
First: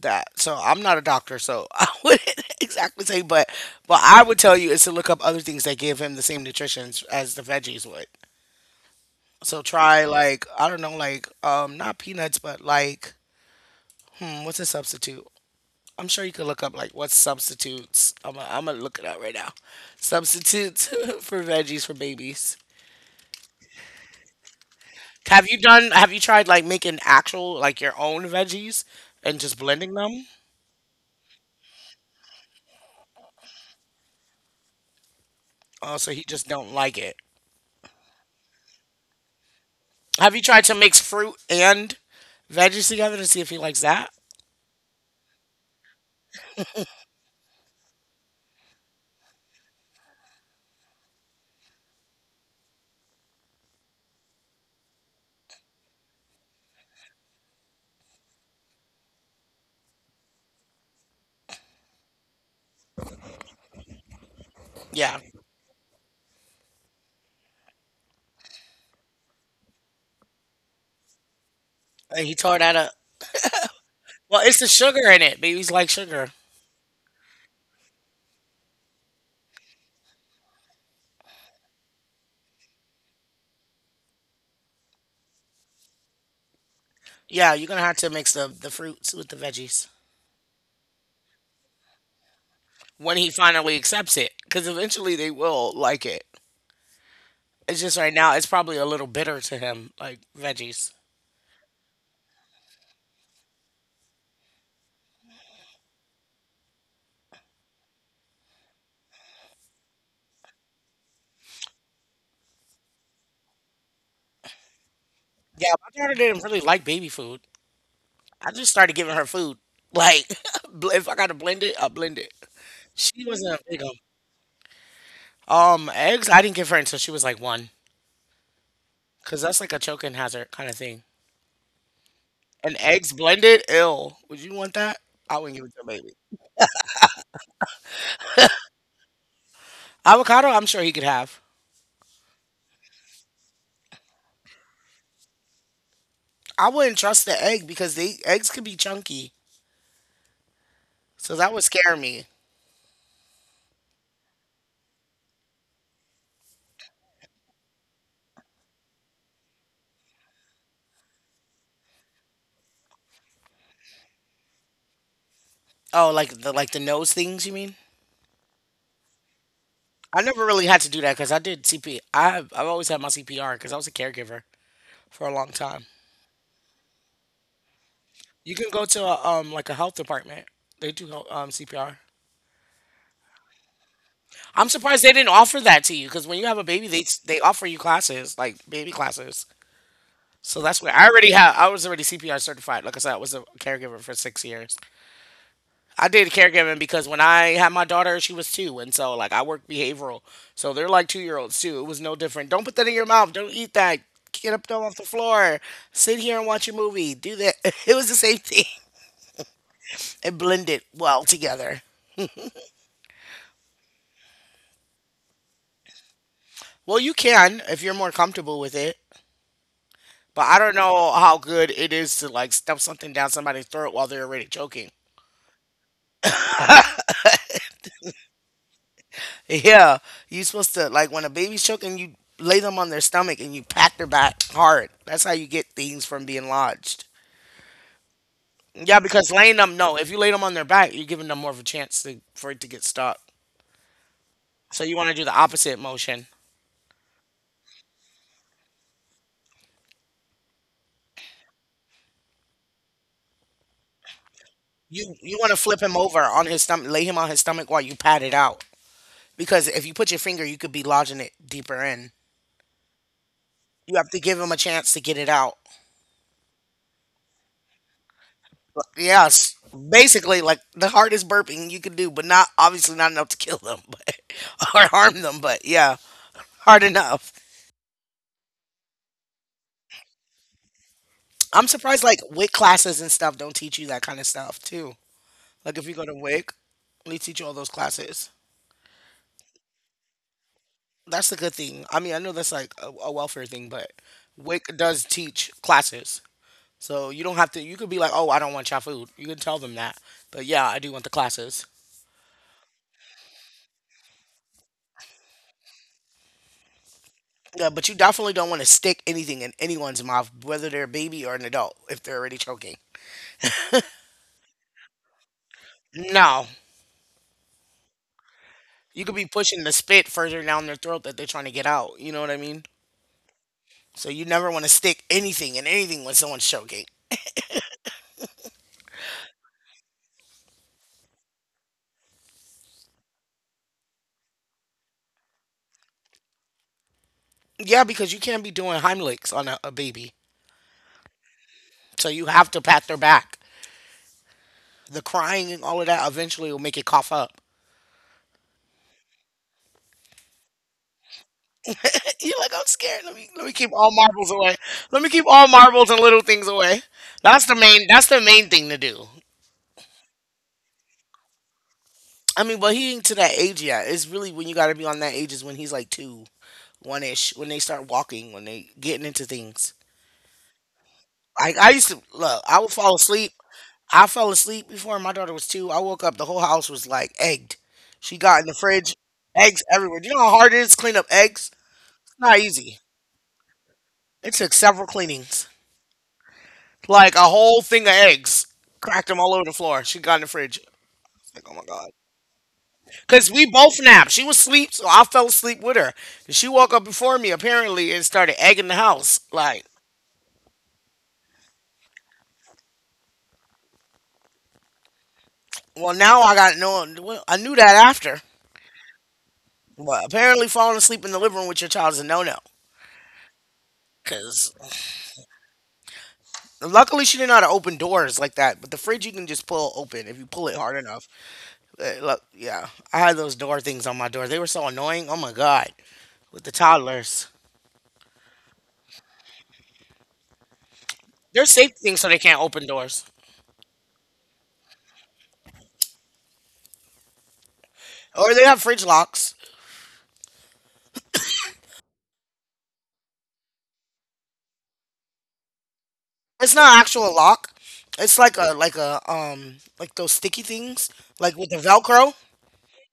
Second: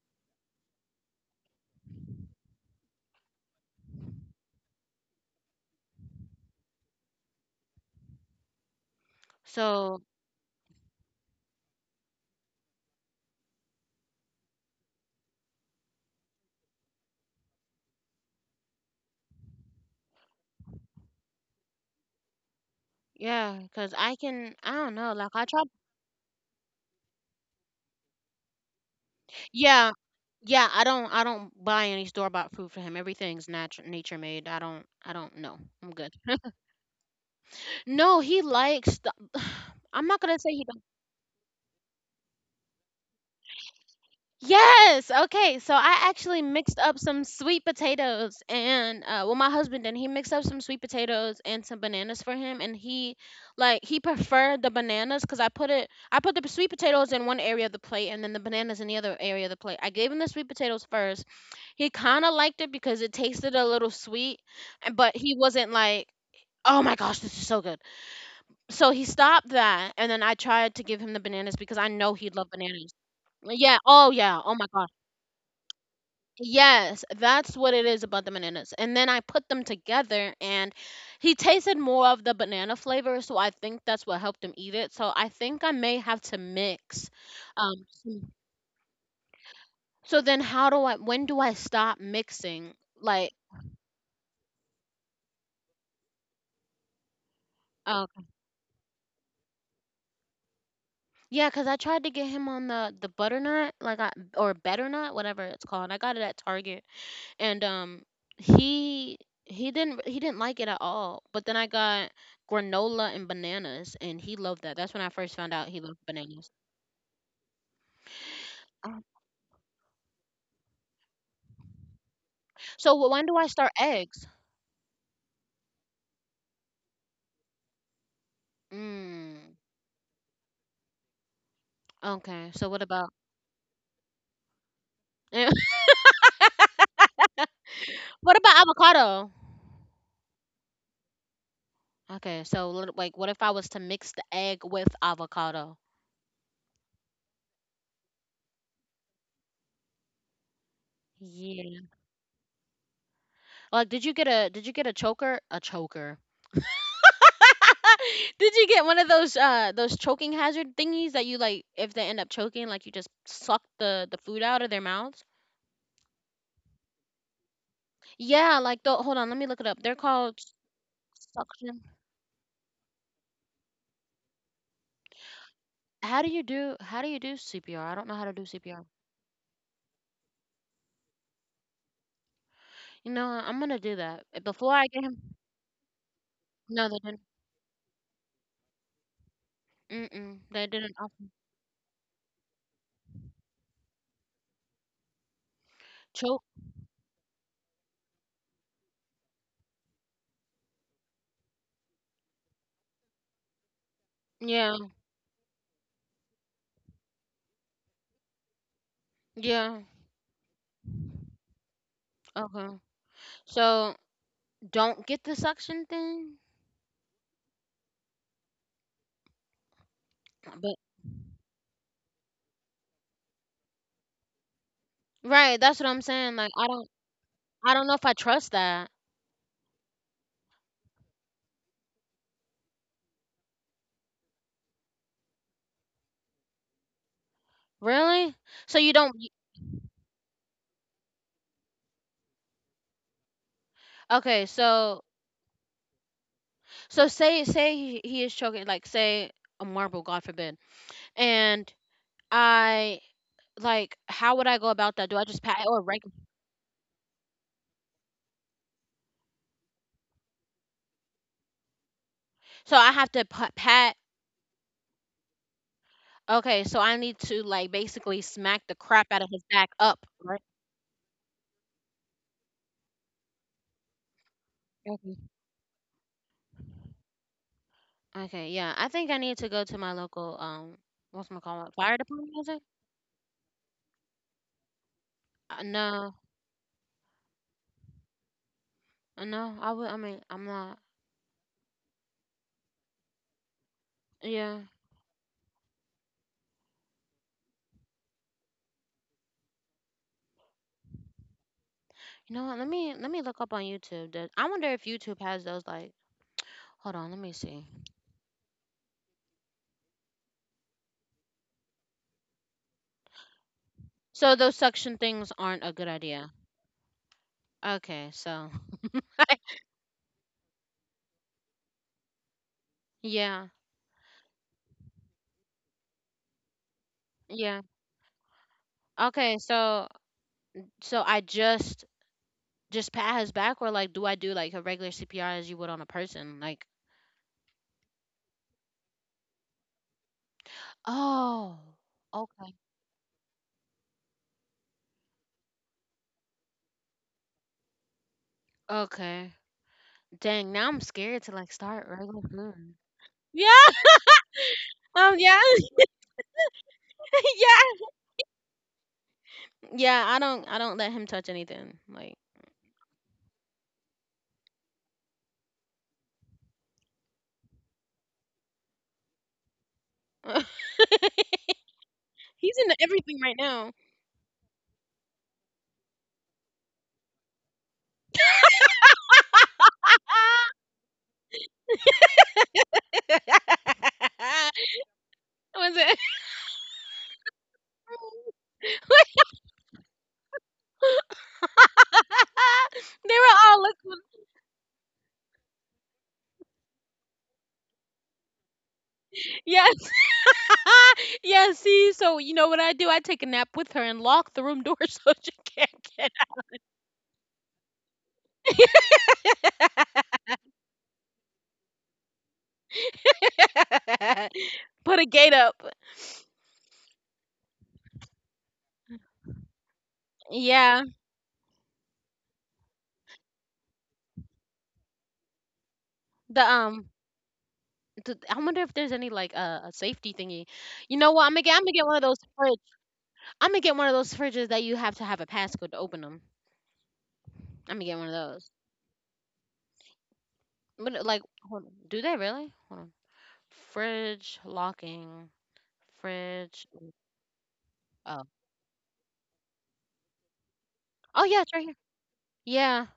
S1: that so I'm not a doctor so I wouldn't exactly say, but I would tell you is to look up other things that give him the same nutritions as the veggies would. So
S2: So,
S1: try like I don't know like not peanuts but like hmm, what's a substitute? I'm sure you could look up like what substitutes. I'm gonna look it up right now. Substitutes for veggies for babies.
S2: yeah, cuz I can I don't know, like, I
S1: have you
S2: try.
S1: done have you tried like making actual like your own veggies and just
S2: Yeah,
S1: blending them?
S2: yeah. I don't. I don't buy any store bought food for him. Everything's natural, nature made. I don't. I don't know. I'm
S1: Oh, so
S2: good.
S1: he just don't like it.
S2: No, he likes. The, I'm not
S1: Have
S2: gonna
S1: you
S2: say he
S1: tried to
S2: don't.
S1: mix fruit and veggies together to see if he likes that?
S2: Yes. Okay. So I actually mixed up some sweet potatoes and my husband and he mixed up some sweet potatoes and some bananas for him, and he like, he preferred the bananas because I put it. I put the sweet potatoes in one area of the plate and then the bananas in the other area of the plate. I gave him the sweet potatoes first. He kinda liked it because it tasted a little sweet, and but
S1: Yeah.
S2: he wasn't like, "Oh my gosh, this is so good." So he stopped that, and then I tried to give him the bananas because I know
S1: And
S2: he'd
S1: he
S2: love
S1: tore that
S2: bananas.
S1: up.
S2: Yeah, oh yeah,
S1: Well,
S2: oh
S1: it's
S2: my
S1: the
S2: gosh.
S1: sugar in it. Babies like sugar.
S2: Yes, that's what it is about the bananas. And then I put them together and he tasted more of the banana flavor, so I think that's what helped him eat it. So I think I may have to mix.
S1: Yeah, you're gonna
S2: Um,
S1: have to
S2: so
S1: mix the fruits with the veggies
S2: so then how do I when do I stop mixing?
S1: when he
S2: Like,
S1: finally accepts it, because eventually they will like it. It's just
S2: um,
S1: right now it's probably a little bitter to him, like veggies.
S2: yeah, cause I tried to get him on the butternut, like I or butternut, whatever it's called. I got it at Target, and he he didn't like it at all. But then I got granola and bananas, and he loved that. That's when I first found out
S1: Yeah,
S2: he loved
S1: my daughter didn't
S2: bananas.
S1: really like baby food. I just started
S2: Oh.
S1: giving her food. Like, if I gotta blend it, I'll blend it.
S2: So when
S1: She
S2: do I
S1: wasn't a
S2: start
S1: big on.
S2: eggs?
S1: Eggs. I didn't give her until she was like one, cause
S2: Mm,
S1: that's like a choking hazard kind of thing.
S2: okay. So
S1: And
S2: what about
S1: eggs blended, ill. Would you want that? I wouldn't give it to a baby.
S2: what about avocado?
S1: Avocado. I'm sure he could have.
S2: Okay, so like, what if I was to mix the egg with avocado?
S1: I wouldn't trust the egg because they eggs could be chunky, so that would
S2: Yeah.
S1: scare me.
S2: Like, did you get a choker? A choker. Did you get one of those choking hazard thingies that you like if they end up choking like you just suck the food out of their mouths?
S1: Oh, like the nose things, you mean?
S2: Yeah, like the hold on, let me look it up. They're
S1: I
S2: called
S1: never really had to do that because I did
S2: suction.
S1: CP. I've always had my CPR because I was a caregiver for a long time.
S2: How do you do CPR? I don't know how to do
S1: You can
S2: CPR.
S1: go to a, like a health department. They do help, CPR.
S2: You know what, I'm gonna do that.
S1: I'm
S2: Before I get
S1: surprised they didn't
S2: him.
S1: offer that to you because when you have a
S2: No,
S1: baby,
S2: they
S1: they
S2: didn't.
S1: they offer you classes like baby classes.
S2: Mm-mm,
S1: So
S2: they
S1: that's where
S2: didn't
S1: I
S2: offer
S1: already have. I was already CPR certified. Like I said, I was a caregiver for 6 years. I did
S2: choke.
S1: caregiving because when I had my daughter, she was two, and so like I worked behavioral. So they're like 2 year olds too. It was no different. Don't put that in your mouth. Don't eat that. Get up,
S2: Yeah,
S1: down off the floor. Sit here and watch a movie. Do that. It was the same thing.
S2: yeah.
S1: It blended well together.
S2: Okay. So don't get the suction thing.
S1: Well, you can if you're more comfortable with it. But I
S2: But
S1: don't know how good it is to like stuff something down somebody's throat while they're already choking.
S2: right, that's what I'm saying. Like, I don't know if I trust that.
S1: Yeah, you are supposed to like when a baby's choking, you lay them on their stomach and you pat their back hard. That's how you get things from being lodged.
S2: Really? So you
S1: Yeah,
S2: don't.
S1: because laying them no, if you lay them on their back, you're giving them more of a chance to, for it to get stuck.
S2: Okay,
S1: So you
S2: so
S1: want to do the opposite motion.
S2: so say say he is choking, like say a marble, God forbid, and I like how would I go about that? Do
S1: You
S2: I
S1: you
S2: just
S1: want
S2: pat
S1: to
S2: it or
S1: flip him
S2: rank?
S1: over on his stomach, lay him on his stomach while you pat it out. Because if you put your finger, you could be lodging it deeper in.
S2: So I have to pat.
S1: You have to give him a chance to get it out.
S2: Okay, so I need to like basically smack the crap out of his
S1: Yes,
S2: back up, right?
S1: basically, like the hardest burping you could do, but not obviously not enough to kill them, but or
S2: Okay.
S1: harm them. But yeah, hard enough.
S2: Okay, yeah, I think I need to go to my local what's my call
S1: I'm
S2: fire
S1: surprised like
S2: department? Is
S1: WIC
S2: it?
S1: classes and stuff don't teach you that kind of stuff too.
S2: Uh,
S1: Like if you go to
S2: no,
S1: WIC, they teach you all those classes.
S2: no, I would. I mean, I'm not.
S1: That's the good thing. I mean, I know that's like a welfare thing, but
S2: Yeah,
S1: WIC does teach classes, so you don't have to. You could be like, oh, I don't want your food. You can tell them that, but yeah, I do want the classes.
S2: you know what? Let me look up on YouTube. That I wonder if YouTube has those like. Hold on, let me see.
S1: Yeah, but you definitely don't want to stick anything in anyone's mouth, whether they're a baby or an adult, if they're already choking.
S2: So those suction things aren't a good idea.
S1: No.
S2: Okay, so
S1: You could be pushing the spit further down their throat that they're trying to get out. You know what I mean?
S2: yeah,
S1: So you never want to stick anything in anything when someone's choking.
S2: yeah. Okay, so so I just pat his back, or like, do I do like a regular CPR as you would on a person? Like,
S1: Yeah, because you can't be doing Heimlichs on a baby.
S2: oh,
S1: So you have
S2: okay,
S1: to pat their back. The crying and all of that eventually will make it cough up.
S2: okay. Dang, now I'm scared to like start regular
S1: You're like, I'm
S2: food.
S1: scared. Let me
S2: Yeah,
S1: let me keep all marbles away. Let me keep
S2: yeah,
S1: all marbles and little things away. That's the
S2: yeah,
S1: main that's the main thing to do.
S2: yeah. I don't let him touch anything. Like,
S1: I mean, but he ain't to that age yet. It's really when you got to be on that age is when he's like two, one ish, when they start walking, when they getting into things. I used to look.
S2: he's
S1: I would
S2: into
S1: fall
S2: everything right
S1: asleep.
S2: now.
S1: I fell asleep before my daughter was two. I woke up. The whole house was like egged. She got in the fridge, eggs everywhere. Do you know how hard it is to clean up eggs? It's not easy. It took several cleanings,
S2: Was it?
S1: like a whole thing of eggs. Cracked them all over the floor. She got in the fridge. Like, oh my god.
S2: They
S1: Cause
S2: were
S1: we
S2: all
S1: both
S2: looking.
S1: napped. She was asleep, so I fell asleep with her. And she woke up before me apparently and started egging the house. Like,
S2: Yes. Yeah, see, so you know what I do? I take a nap with her and lock the room door so she can't
S1: well,
S2: get
S1: now I got no. Well, I knew that after, but
S2: out.
S1: apparently falling asleep in the living room with your child is a no-no. Cause
S2: Put a gate up.
S1: luckily she didn't know how to open doors like that. But the fridge you can just pull open if you pull it hard
S2: Yeah.
S1: enough. Look, yeah, I had those door things on my door. They were so annoying. Oh my god,
S2: The
S1: with the
S2: um
S1: toddlers,
S2: I wonder if there's any like a safety thingy. You know what?
S1: they're
S2: I'm gonna
S1: safe
S2: get one of
S1: things so
S2: those
S1: they can't
S2: fridge.
S1: open doors,
S2: I'm gonna get one of those fridges that you have to have a passcode to open them. I'm gonna get one of
S1: or they
S2: those.
S1: have fridge locks.
S2: But like, hold on. Do they really? Hold on. Fridge locking.
S1: It's
S2: Fridge.
S1: not actual lock. It's
S2: Oh.
S1: like a like those sticky things
S2: Oh
S1: like
S2: yeah, it's
S1: with the
S2: right here.
S1: Velcro,
S2: Yeah.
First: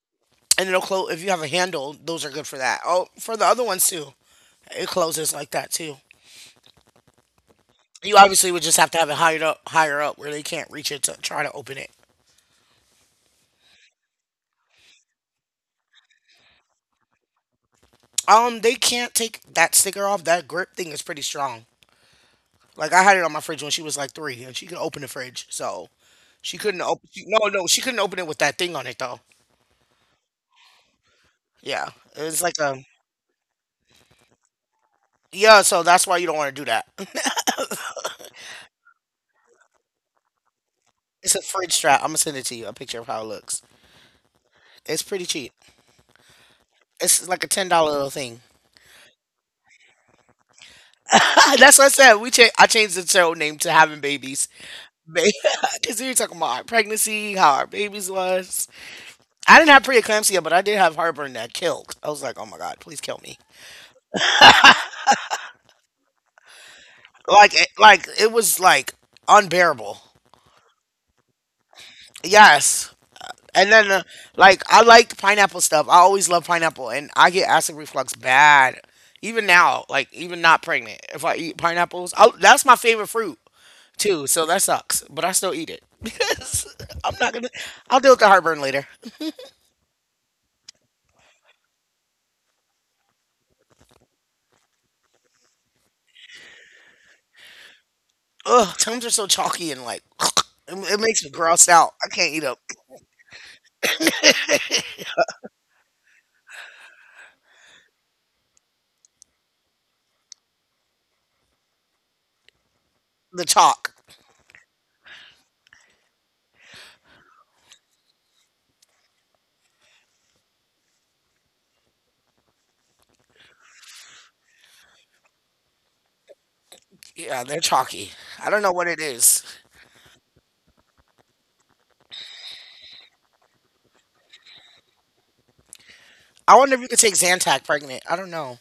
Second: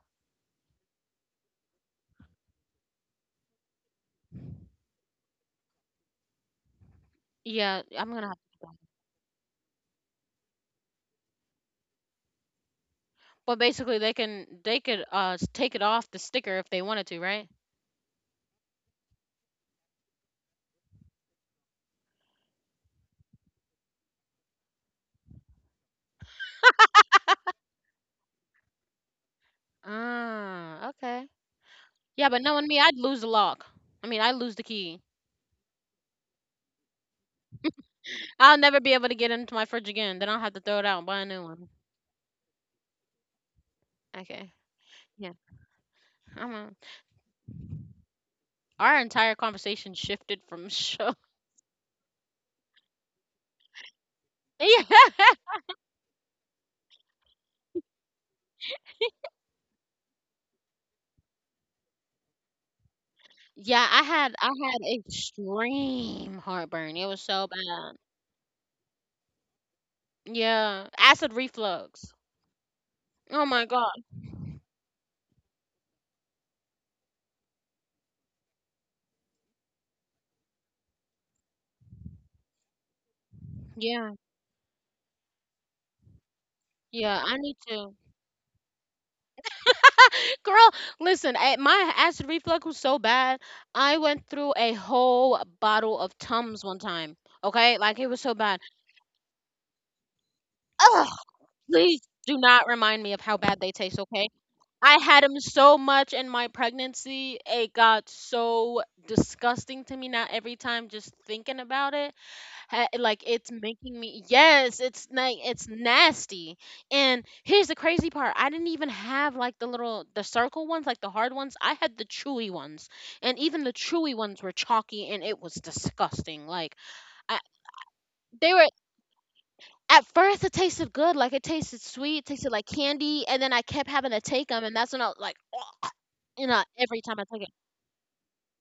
S1: and it'll close. If you have a handle, those are good for that. Oh, for the other ones too, it closes like that too.
S2: Yeah. I'm
S1: You
S2: gonna have
S1: obviously would
S2: to.
S1: just have to have it higher up where they can't reach it to try to open it.
S2: But basically, they can they could s- take it off the sticker if they wanted to, right?
S1: They can't take that sticker off. That grip thing is pretty strong. Like I had it on my fridge when she was like three, and she could open the fridge. So she couldn't open. She, no, she couldn't open it with that thing on it though.
S2: Ah. Okay.
S1: Yeah,
S2: Yeah, but
S1: it's like
S2: knowing
S1: a
S2: me, I'd lose the lock. I mean, I lose the key.
S1: yeah. So that's why you don't want to do that.
S2: I'll never be able to get into my fridge again. Then I'll have to throw it out and buy a
S1: It's a
S2: new one.
S1: fridge strap. I'm gonna send it to you. A picture of how it looks.
S2: Okay.
S1: It's pretty
S2: Yeah.
S1: cheap.
S2: I'm on.
S1: It's like a $10 little thing.
S2: Our entire conversation shifted from show.
S1: That's what I said. I changed the show name to having babies,
S2: Yeah.
S1: because we were talking about our pregnancy, how our babies was. I didn't have preeclampsia, but I did have heartburn that killed. I was like, oh my god, please kill me.
S2: Yeah. I had extreme heartburn. It was so
S1: Like, it,
S2: bad.
S1: like it was like unbearable.
S2: Yeah, acid reflux.
S1: Yes,
S2: Oh my
S1: and then,
S2: god.
S1: like, I like pineapple stuff. I always love pineapple, and I get acid reflux bad. Even now, like, even not pregnant, if I eat pineapples, I that's my favorite fruit
S2: Yeah,
S1: too. So that sucks, but I still eat it because I'm
S2: yeah,
S1: not
S2: I
S1: gonna.
S2: need to.
S1: I'll deal with the heartburn later.
S2: Girl, listen, my acid reflux was so bad. I went through a whole bottle of Tums one time. Okay, like it was so bad.
S1: Ugh, Tums are so chalky and like, it
S2: Ugh,
S1: makes me gross out.
S2: please
S1: I can't eat
S2: do
S1: eat 'em.
S2: not remind me of how bad they taste. Okay, I had them so much in my pregnancy. It got so disgusting to me now every time just thinking about it. Like
S1: The
S2: it's
S1: chalk.
S2: making me, yes, it's like it's nasty. And here's the crazy part, I didn't even have like the little, the circle ones, like the hard ones. I had the chewy ones, and even the chewy ones were chalky and it was disgusting. Like I,
S1: Yeah, they're chalky. I
S2: they
S1: don't
S2: were
S1: know what it is.
S2: At first it tasted good. Like it tasted sweet, it tasted like candy, and then I kept having to take them, and that's when I was like, you
S1: I
S2: know,
S1: wonder if you could
S2: every
S1: take
S2: time I took it.
S1: Zantac pregnant. I don't know.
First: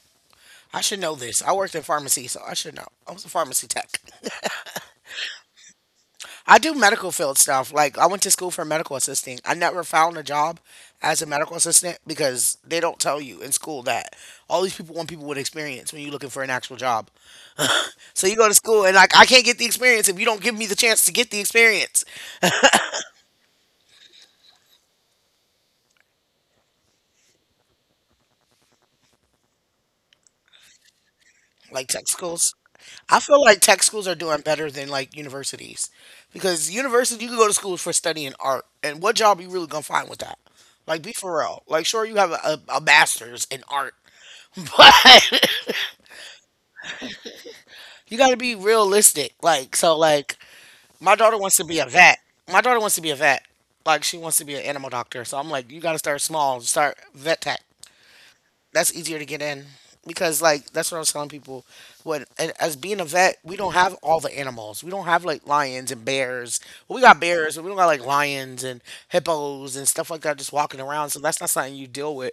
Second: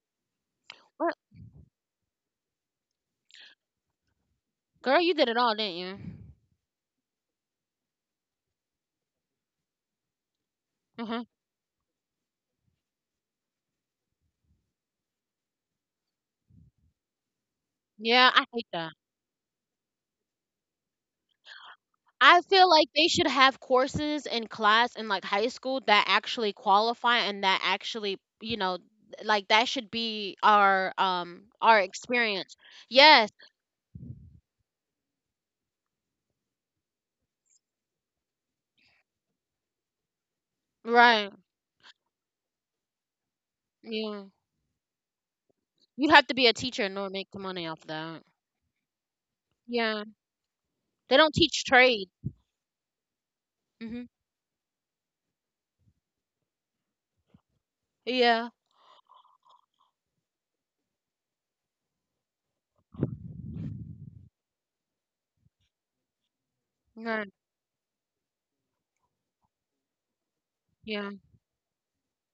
S1: I should
S2: Girl,
S1: know this. I worked in pharmacy, so I should know. I was a pharmacy tech.
S2: girl, you did it all, didn't you?
S1: I do medical field stuff. Like I went to school for medical assisting. I never found a job as
S2: Uh-huh.
S1: a medical assistant because they don't tell you in school that all these people want people with experience when you're looking for an actual job. So
S2: Yeah,
S1: you
S2: I
S1: go to
S2: hate
S1: school
S2: that.
S1: and like I can't get the experience if you don't give me the chance to get the experience.
S2: I feel like they should have courses in class in like high school that actually qualify and that actually, you know, like that should be our
S1: Like tech schools.
S2: experience.
S1: I
S2: Yes,
S1: feel like tech schools are doing better than like universities. Because university you can go to school for studying art and what job you really gonna find with that? Like be
S2: right.
S1: for real. Like sure you have a master's in art.
S2: Yeah.
S1: but.
S2: You have to be a teacher in order to make the money off
S1: You
S2: that.
S1: got to be realistic. Like so,
S2: Yeah.
S1: like my
S2: They don't
S1: daughter wants to
S2: teach
S1: be a
S2: trade.
S1: vet. My daughter wants to be a vet. Like
S2: Mhm.
S1: she wants to be an animal doctor. So I'm like, you got to start small. Start vet tech,
S2: Yeah.
S1: that's easier to get in, because like that's what I was telling people when and as being a vet, we don't have all the animals, we don't have like lions and bears. Well, we got
S2: Right.
S1: bears, but we don't got like lions and hippos and stuff like that just walking
S2: Yeah.
S1: around, so that's not something you deal with.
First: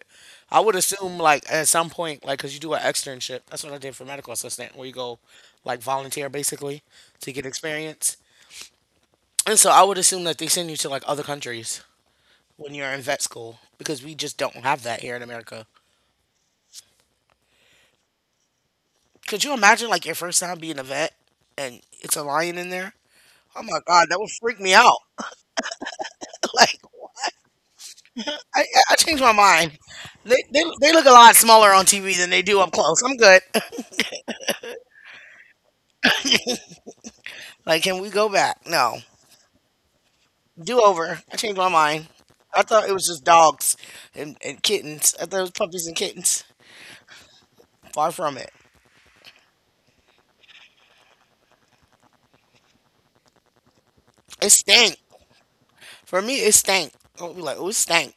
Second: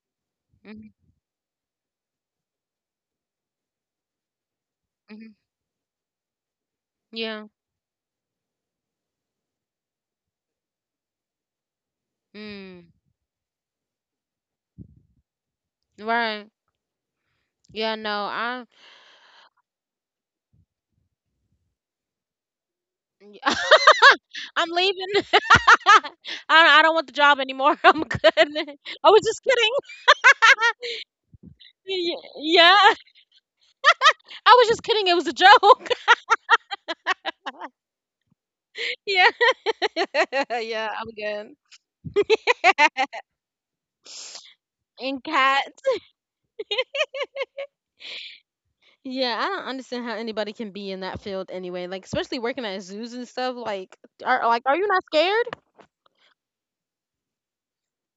S1: I would
S2: Mhm.
S1: assume like at some point, like because you do an externship, that's what I did for medical assistant, where you go
S2: Mhm.
S1: like volunteer basically to
S2: Yeah.
S1: get experience, and so I would assume that they send you to like other countries when you're
S2: Mm.
S1: in vet school because we just don't have that here in America.
S2: Right. Yeah, no. I
S1: Could you imagine like your first time being a vet and it's a lion in there?
S2: Yeah.
S1: Oh my God, that would freak
S2: I'm
S1: me out.
S2: leaving. I don't,
S1: Like
S2: I don't want the job anymore. I'm good.
S1: I, I
S2: I was
S1: changed my
S2: just kidding.
S1: mind. They look a lot smaller on TV than they do up
S2: Yeah.
S1: close. I'm good.
S2: I was just kidding. It was a joke.
S1: Like, can we go back? No,
S2: Yeah.
S1: do
S2: Yeah, I'm
S1: over. I
S2: good.
S1: changed my mind. I thought it was just dogs and kittens.
S2: And
S1: I thought it was
S2: cats.
S1: puppies and kittens. Far from it.
S2: Yeah, I don't understand how anybody can be in that field anyway. Like especially working at zoos and stuff. Like are
S1: It
S2: like are you
S1: stank.
S2: not scared?
S1: For me, it stank. I would be like, oh, it stank.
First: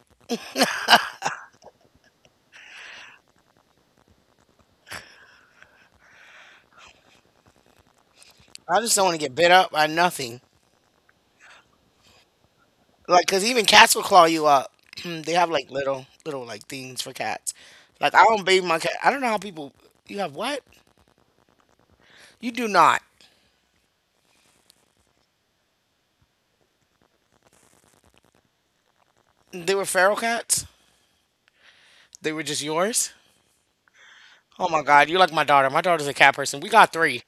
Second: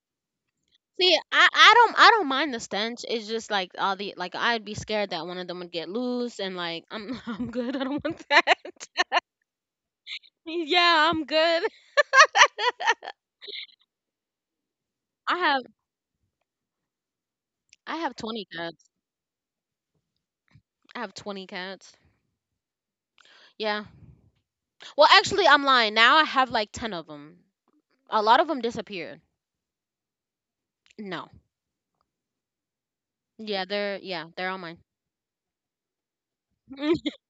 S2: See, I don't mind the stench. It's just like all the, like, I'd be scared that one of them would get loose, and like, I'm I'm good. I don't want that.
S1: I just don't want to get bit up by nothing.
S2: Yeah, I'm good.
S1: Like, cause even cats will claw you up. They
S2: I
S1: have
S2: have
S1: like little like things for cats.
S2: I have
S1: Like I
S2: 20
S1: don't bathe my
S2: cats.
S1: cat. I don't know how people. You have what?
S2: I have 20 cats.
S1: You do not.
S2: Yeah. Well, actually, I'm lying. Now I have like 10 of them. A lot of them disappeared.
S1: They were feral cats.
S2: No.
S1: They were just yours.
S2: Yeah, they're all
S1: Oh
S2: mine.
S1: my god, you're like my daughter. My daughter's a cat person. We got three.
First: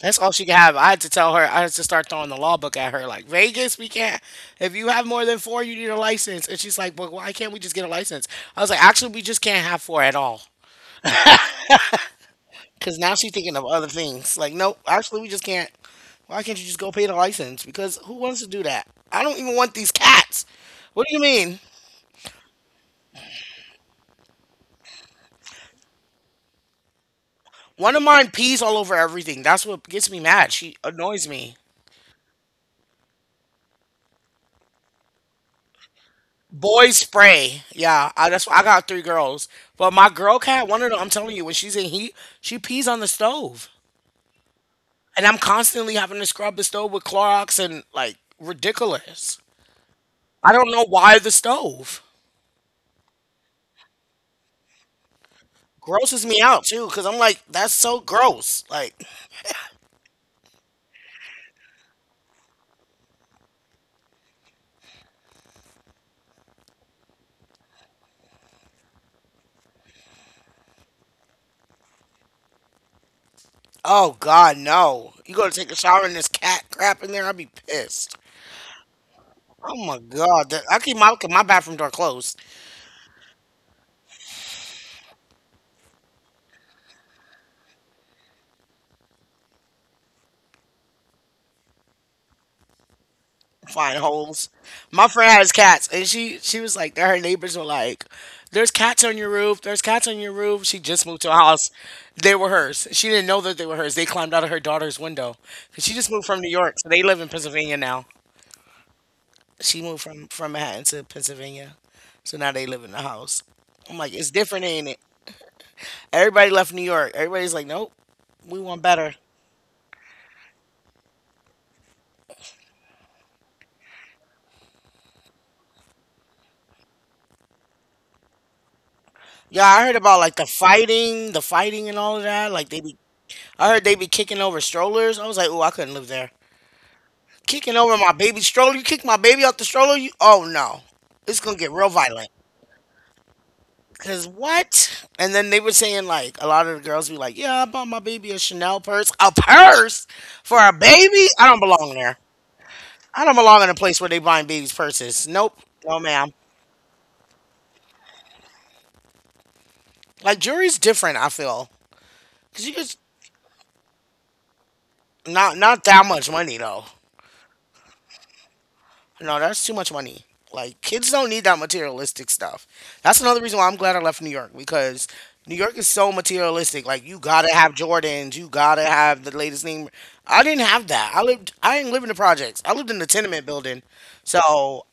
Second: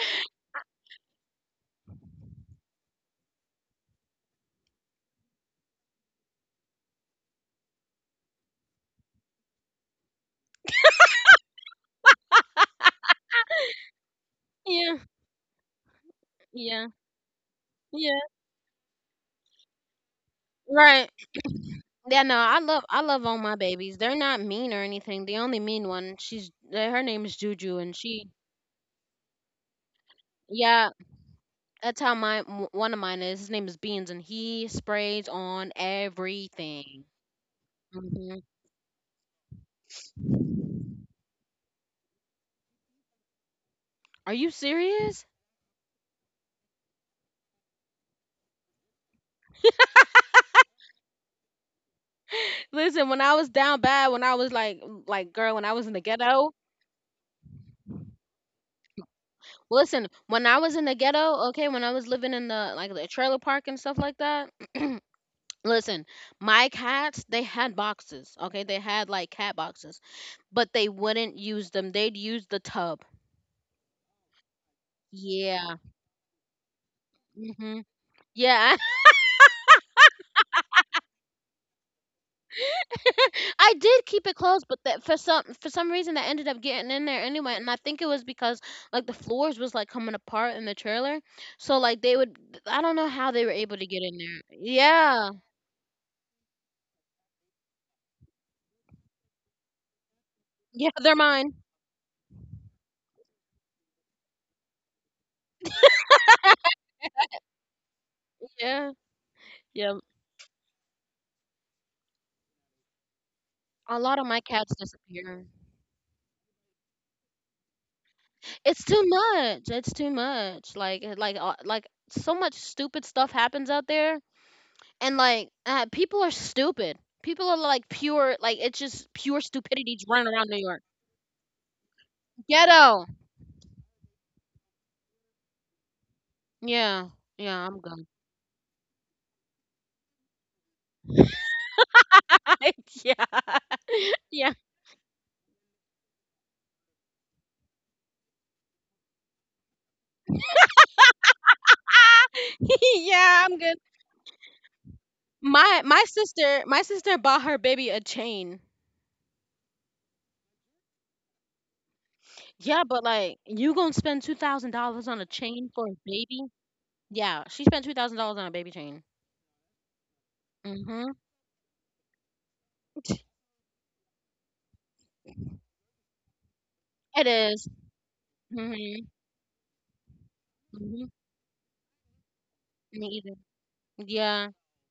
S1: That's all she can have. I had to tell her. I had to start throwing the law book at her. Like Vegas, we can't. If you have more than four, you need a license. And she's like, "But why can't we just get a license?" I was like, "Actually, we just can't have four at all. Because now she's thinking of other things. Like, no,
S2: yeah.
S1: actually, we just can't. Why can't you just
S2: Yeah.
S1: go pay the license? Because who
S2: Yeah.
S1: wants to do that? I don't even want these cats. What
S2: Right.
S1: do you mean?
S2: Yeah, no. I love all my babies. They're not mean or anything. The only mean one, she's her name is Juju,
S1: One
S2: and
S1: of
S2: she,
S1: mine pees all over everything. That's what gets me mad. She
S2: yeah,
S1: annoys me.
S2: that's how one of mine is. His name is Beans, and he sprays on
S1: Boys
S2: everything.
S1: spray. Yeah, I,
S2: Hmm.
S1: that's why I got three girls. But my girl cat, one of them, I'm telling you, when she's in heat, she pees on the stove.
S2: Are you serious?
S1: And I'm constantly having to scrub the stove with Clorox and like ridiculous. I don't know why the stove
S2: Listen, when I was down bad, when I was like girl, when I was in the
S1: grosses me
S2: ghetto.
S1: out too because I'm like, that's so gross. Like,
S2: Listen, when I was in the ghetto, okay, when I was living in the trailer park and stuff like that. Listen, my cats, they had boxes, okay, they had like cat boxes, but they wouldn't use them. They'd use the tub.
S1: oh God, no. You going to take a
S2: Yeah.
S1: shower and there's cat crap in there, I'd be
S2: Hmm.
S1: pissed.
S2: Yeah, I
S1: Oh my God. I keep my bathroom door closed.
S2: I did keep it closed, but that for some reason that ended up getting in there anyway, and I think it was because like the floors was like coming apart in the trailer, so like they would, I don't know how they were able to
S1: Find
S2: get in there.
S1: holes. My friend
S2: Yeah,
S1: has cats and she was like, that her neighbors were like, there's cats on your roof. There's cats on your roof. She
S2: yeah,
S1: just
S2: they're
S1: moved to a
S2: mine.
S1: house. They were hers. She didn't know that they were hers. They climbed out of her daughter's window. 'Cause she just moved from New York. So they live in Pennsylvania now.
S2: Yeah,
S1: She
S2: yeah.
S1: moved from Manhattan to Pennsylvania, so now they live in the house. I'm
S2: A
S1: like,
S2: lot of
S1: it's
S2: my
S1: different,
S2: cats
S1: ain't it?
S2: disappear.
S1: Everybody left New York. Everybody's like, nope, we want
S2: It's too
S1: better.
S2: much. It's too much. Like so much stupid stuff happens out there, and people are stupid. People are like pure, like it's just pure
S1: Yeah, I heard
S2: stupidity
S1: about
S2: running
S1: like the
S2: around New York.
S1: fighting, the fighting and all of that. Like they be,
S2: Ghetto.
S1: I heard they be kicking over strollers. I was like, oh, I couldn't live there.
S2: Yeah. Yeah,
S1: Kicking
S2: I'm
S1: over
S2: good.
S1: my baby stroller. You kick my baby out the stroller. You, oh no, it's gonna get real violent.
S2: yeah.
S1: Cause
S2: Yeah.
S1: what? And then they were saying like a lot of the girls be like, yeah, I bought my baby a Chanel purse, a purse for a baby. I don't belong there. I don't
S2: yeah, I'm
S1: belong in a
S2: good.
S1: place where they buying babies' purses. Nope.
S2: My
S1: No,
S2: my
S1: ma'am.
S2: sister my sister bought her baby a chain.
S1: Like jewelry's different. I feel because you
S2: Yeah,
S1: just
S2: but like you gonna spend $2,000 on a
S1: not
S2: chain
S1: not
S2: for a
S1: that much
S2: baby?
S1: money though.
S2: Yeah, she spent $2,000 on a baby chain.
S1: No, that's too much money. Like kids
S2: Mm-hmm.
S1: don't need that materialistic stuff. That's another reason why I'm glad I left New York because New York is so materialistic. Like you
S2: It
S1: gotta
S2: is.
S1: have Jordans, you gotta
S2: Mm-hmm.
S1: have the latest name. I didn't have
S2: Mm-hmm.
S1: that. I lived. I didn't live in the projects. I lived in the
S2: Me either.
S1: tenement building.
S2: Yeah.
S1: So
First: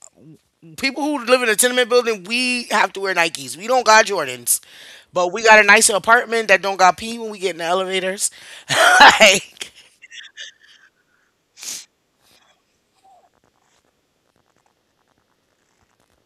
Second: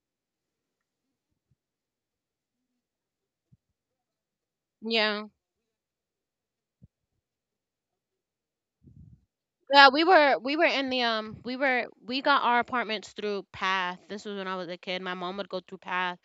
S1: people who live in a tenement building, we have to wear Nikes. We don't got Jordans,
S2: Yeah.
S1: but we got a nicer apartment that don't got pee when we get in the elevators. like
S2: Yeah, we were in the we were we got our apartments through Path. This was when I was a kid. My mom would go through Path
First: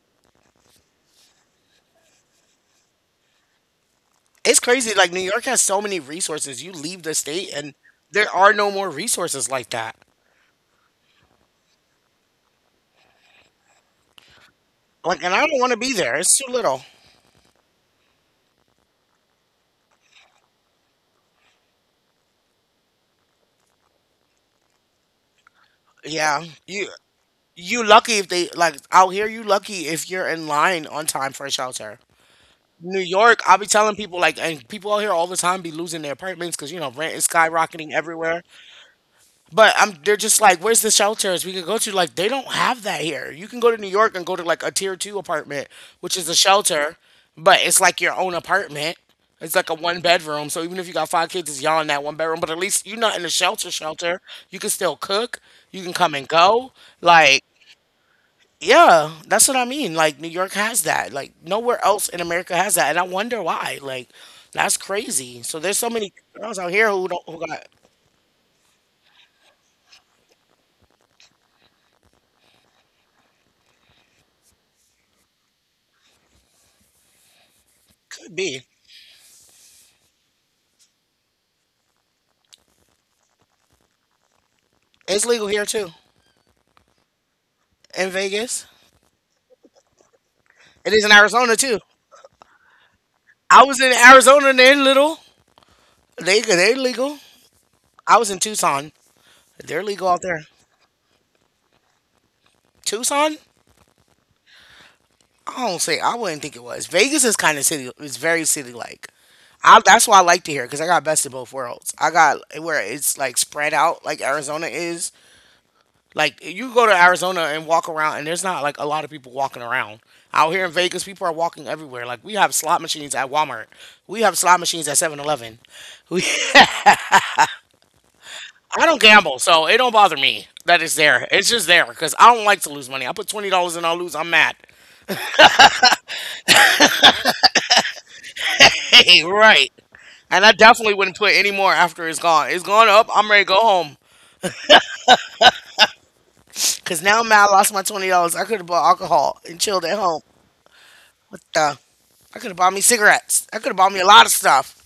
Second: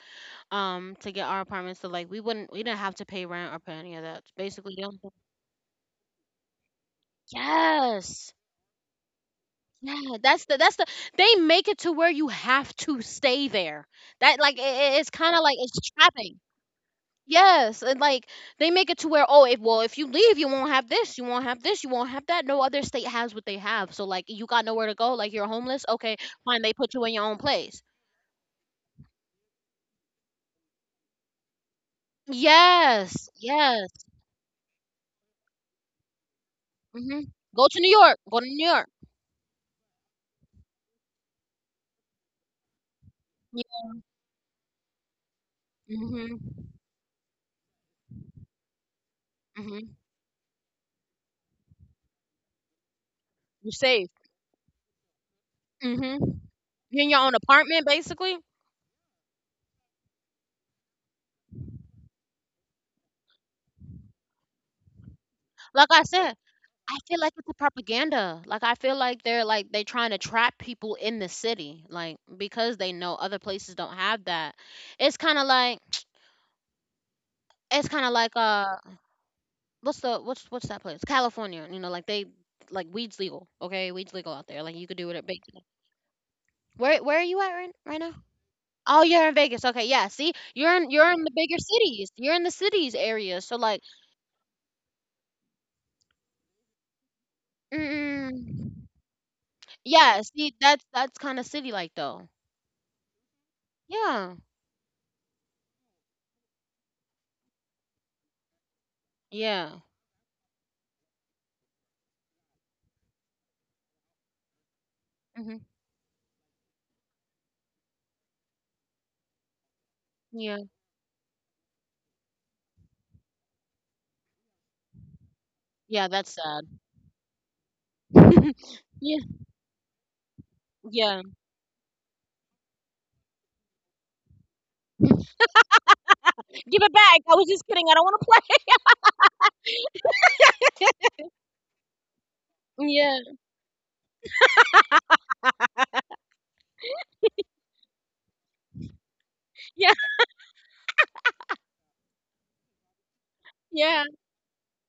S2: to get our apartment, so like we wouldn't, we didn't have to pay rent or pay any of that,
S1: it's
S2: basically the
S1: crazy.
S2: only
S1: Like
S2: thing-
S1: New York has so many resources. You leave the state and there
S2: yes,
S1: are no more resources like that.
S2: yeah, that's they make it to where you have to stay there, that, like it's
S1: Like, and
S2: kind of
S1: I
S2: like,
S1: don't want to
S2: it's
S1: be there.
S2: trapping.
S1: It's too little.
S2: Yes, and like they make it to where, oh, if, well, if you leave, you won't have this, you won't have this, you won't have that, no other state has what they have, so like you got nowhere to go, like you're homeless, okay,
S1: Yeah,
S2: fine, they
S1: you
S2: put you in your own place.
S1: you lucky if they like out here. You lucky if you're in line on time for a shelter. New
S2: Yes,
S1: York, I'll be
S2: yes.
S1: telling people like, and people out here all the time be losing their apartments because you know rent
S2: Hmm.
S1: is
S2: Go to New
S1: skyrocketing
S2: York, go
S1: everywhere.
S2: to New York.
S1: But I'm they're just like, where's the shelters we can go to? Like they don't have that here. You can go to New
S2: Yeah.
S1: York and go to like a tier two apartment, which is a shelter, but it's like your own apartment. It's like a
S2: Hmm.
S1: one bedroom. So even if you got five kids, it's y'all in that one bedroom. But at least you're not in a shelter
S2: You're safe.
S1: shelter. You can still cook. You can come and
S2: Mhm.
S1: go.
S2: You're in your own
S1: Like,
S2: apartment, basically.
S1: yeah, that's what I mean. Like New York has that. Like nowhere else in America has that. And I wonder why. Like, that's crazy. So there's
S2: Like
S1: so
S2: I
S1: many
S2: said,
S1: girls out here
S2: I
S1: who
S2: feel
S1: don't
S2: like
S1: who
S2: it's a
S1: got
S2: propaganda. Like I feel like they trying to trap people in the city, like because they know other places don't have that. It's kind of like it's kind of like
S1: could be.
S2: what's the, what's that place? California. You know, like they like weed's legal. Okay, weed's legal out there. Like you could do it at
S1: It's legal
S2: basically.
S1: here too.
S2: Where are you at right
S1: In
S2: now?
S1: Vegas.
S2: Oh, you're in Vegas. Okay, yeah. See, you're in
S1: It is
S2: you're
S1: in
S2: in the bigger
S1: Arizona too.
S2: cities. You're in the cities area. So
S1: I
S2: like,
S1: was in Arizona. And they're little. They they're legal. I was in
S2: mm,
S1: Tucson. They're legal
S2: yeah,
S1: out there.
S2: see, that's kind of city like though.
S1: Tucson?
S2: Yeah,
S1: I don't say. I wouldn't think it was. Vegas is kind of city. It's very city like.
S2: yeah,
S1: I, that's why I like to hear because I got best of both worlds. I got where it's like spread out like Arizona is.
S2: hmm,
S1: Like you go to Arizona and walk around, and there's not like a lot of people walking around. Out
S2: yeah,
S1: here in Vegas, people are walking everywhere. Like we have slot machines at Walmart. We have slot machines at 7-Eleven.
S2: yeah.
S1: We
S2: That's sad.
S1: I don't
S2: yeah,
S1: gamble, so it don't bother me that it's
S2: yeah.
S1: there. It's just there because I don't like to lose money. I put $20 and I lose, I'm mad.
S2: Give it back. I was just kidding. I don't want to play.
S1: Hey, right. And I definitely wouldn't put any more after it's gone. It's gone up.
S2: Yeah,
S1: I'm ready to go home. Cause now I'm mad. I lost my $20. I could have bought alcohol and chilled
S2: yeah,
S1: at home. What the? I could have bought me cigarettes. I could have bought
S2: yeah,
S1: me a lot of stuff.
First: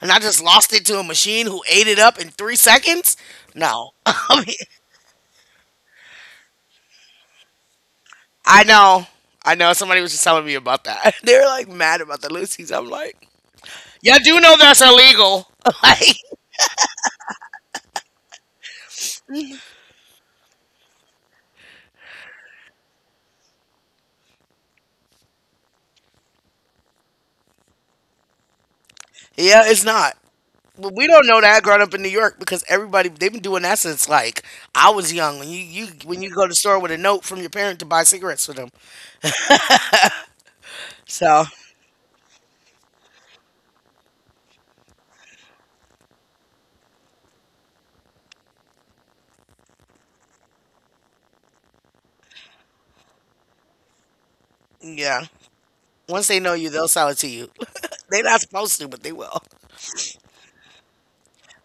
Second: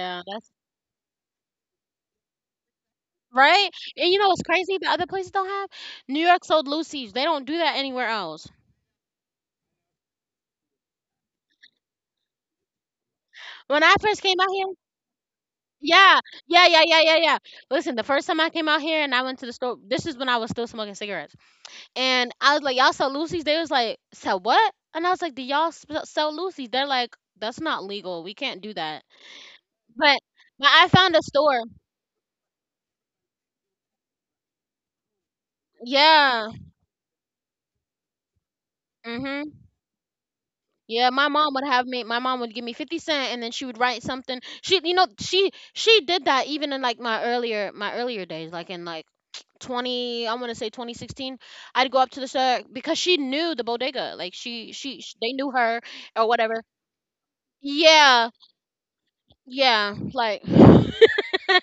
S1: And I just
S2: That's
S1: lost it to a machine who ate it up in 3 seconds?
S2: right.
S1: No.
S2: And you know what's
S1: I mean,
S2: crazy? The other places don't have, New York sold Lucy's. They don't do that anywhere else.
S1: I know. I know. Somebody was just telling me about that. they were like mad about the Lucy's. I'm like,
S2: When I
S1: yeah, I
S2: first
S1: do
S2: came out
S1: know
S2: here,
S1: that's illegal. like,
S2: yeah, yeah, yeah, yeah, yeah, yeah. Listen, the first time I came out here and I went to the store, this is when I was still smoking cigarettes. And I was like, y'all sell Lucy's? They was like, sell what? And I was like, do y'all sell Lucy's? They're like, that's not legal. We can't do that.
S1: yeah, it's not.
S2: But but I
S1: But we
S2: found a
S1: don't know
S2: store.
S1: that growing up in New York because everybody they've been doing that since like I was young. When you when you go to
S2: Yeah.
S1: the store with a note from your parent to buy cigarettes for them.
S2: Mhm. Yeah. My
S1: So
S2: mom would have me. My mom would give me 50 cents, and then she would write something. She, you know, she did that even in like my earlier days, like in like 20, I want to say 2016, I'd go up to the store because she knew the bodega, like
S1: yeah,
S2: they knew her or
S1: once they know
S2: whatever,
S1: you, they'll sell it to you. They're
S2: yeah.
S1: not supposed to, but they will.
S2: Yeah, like, and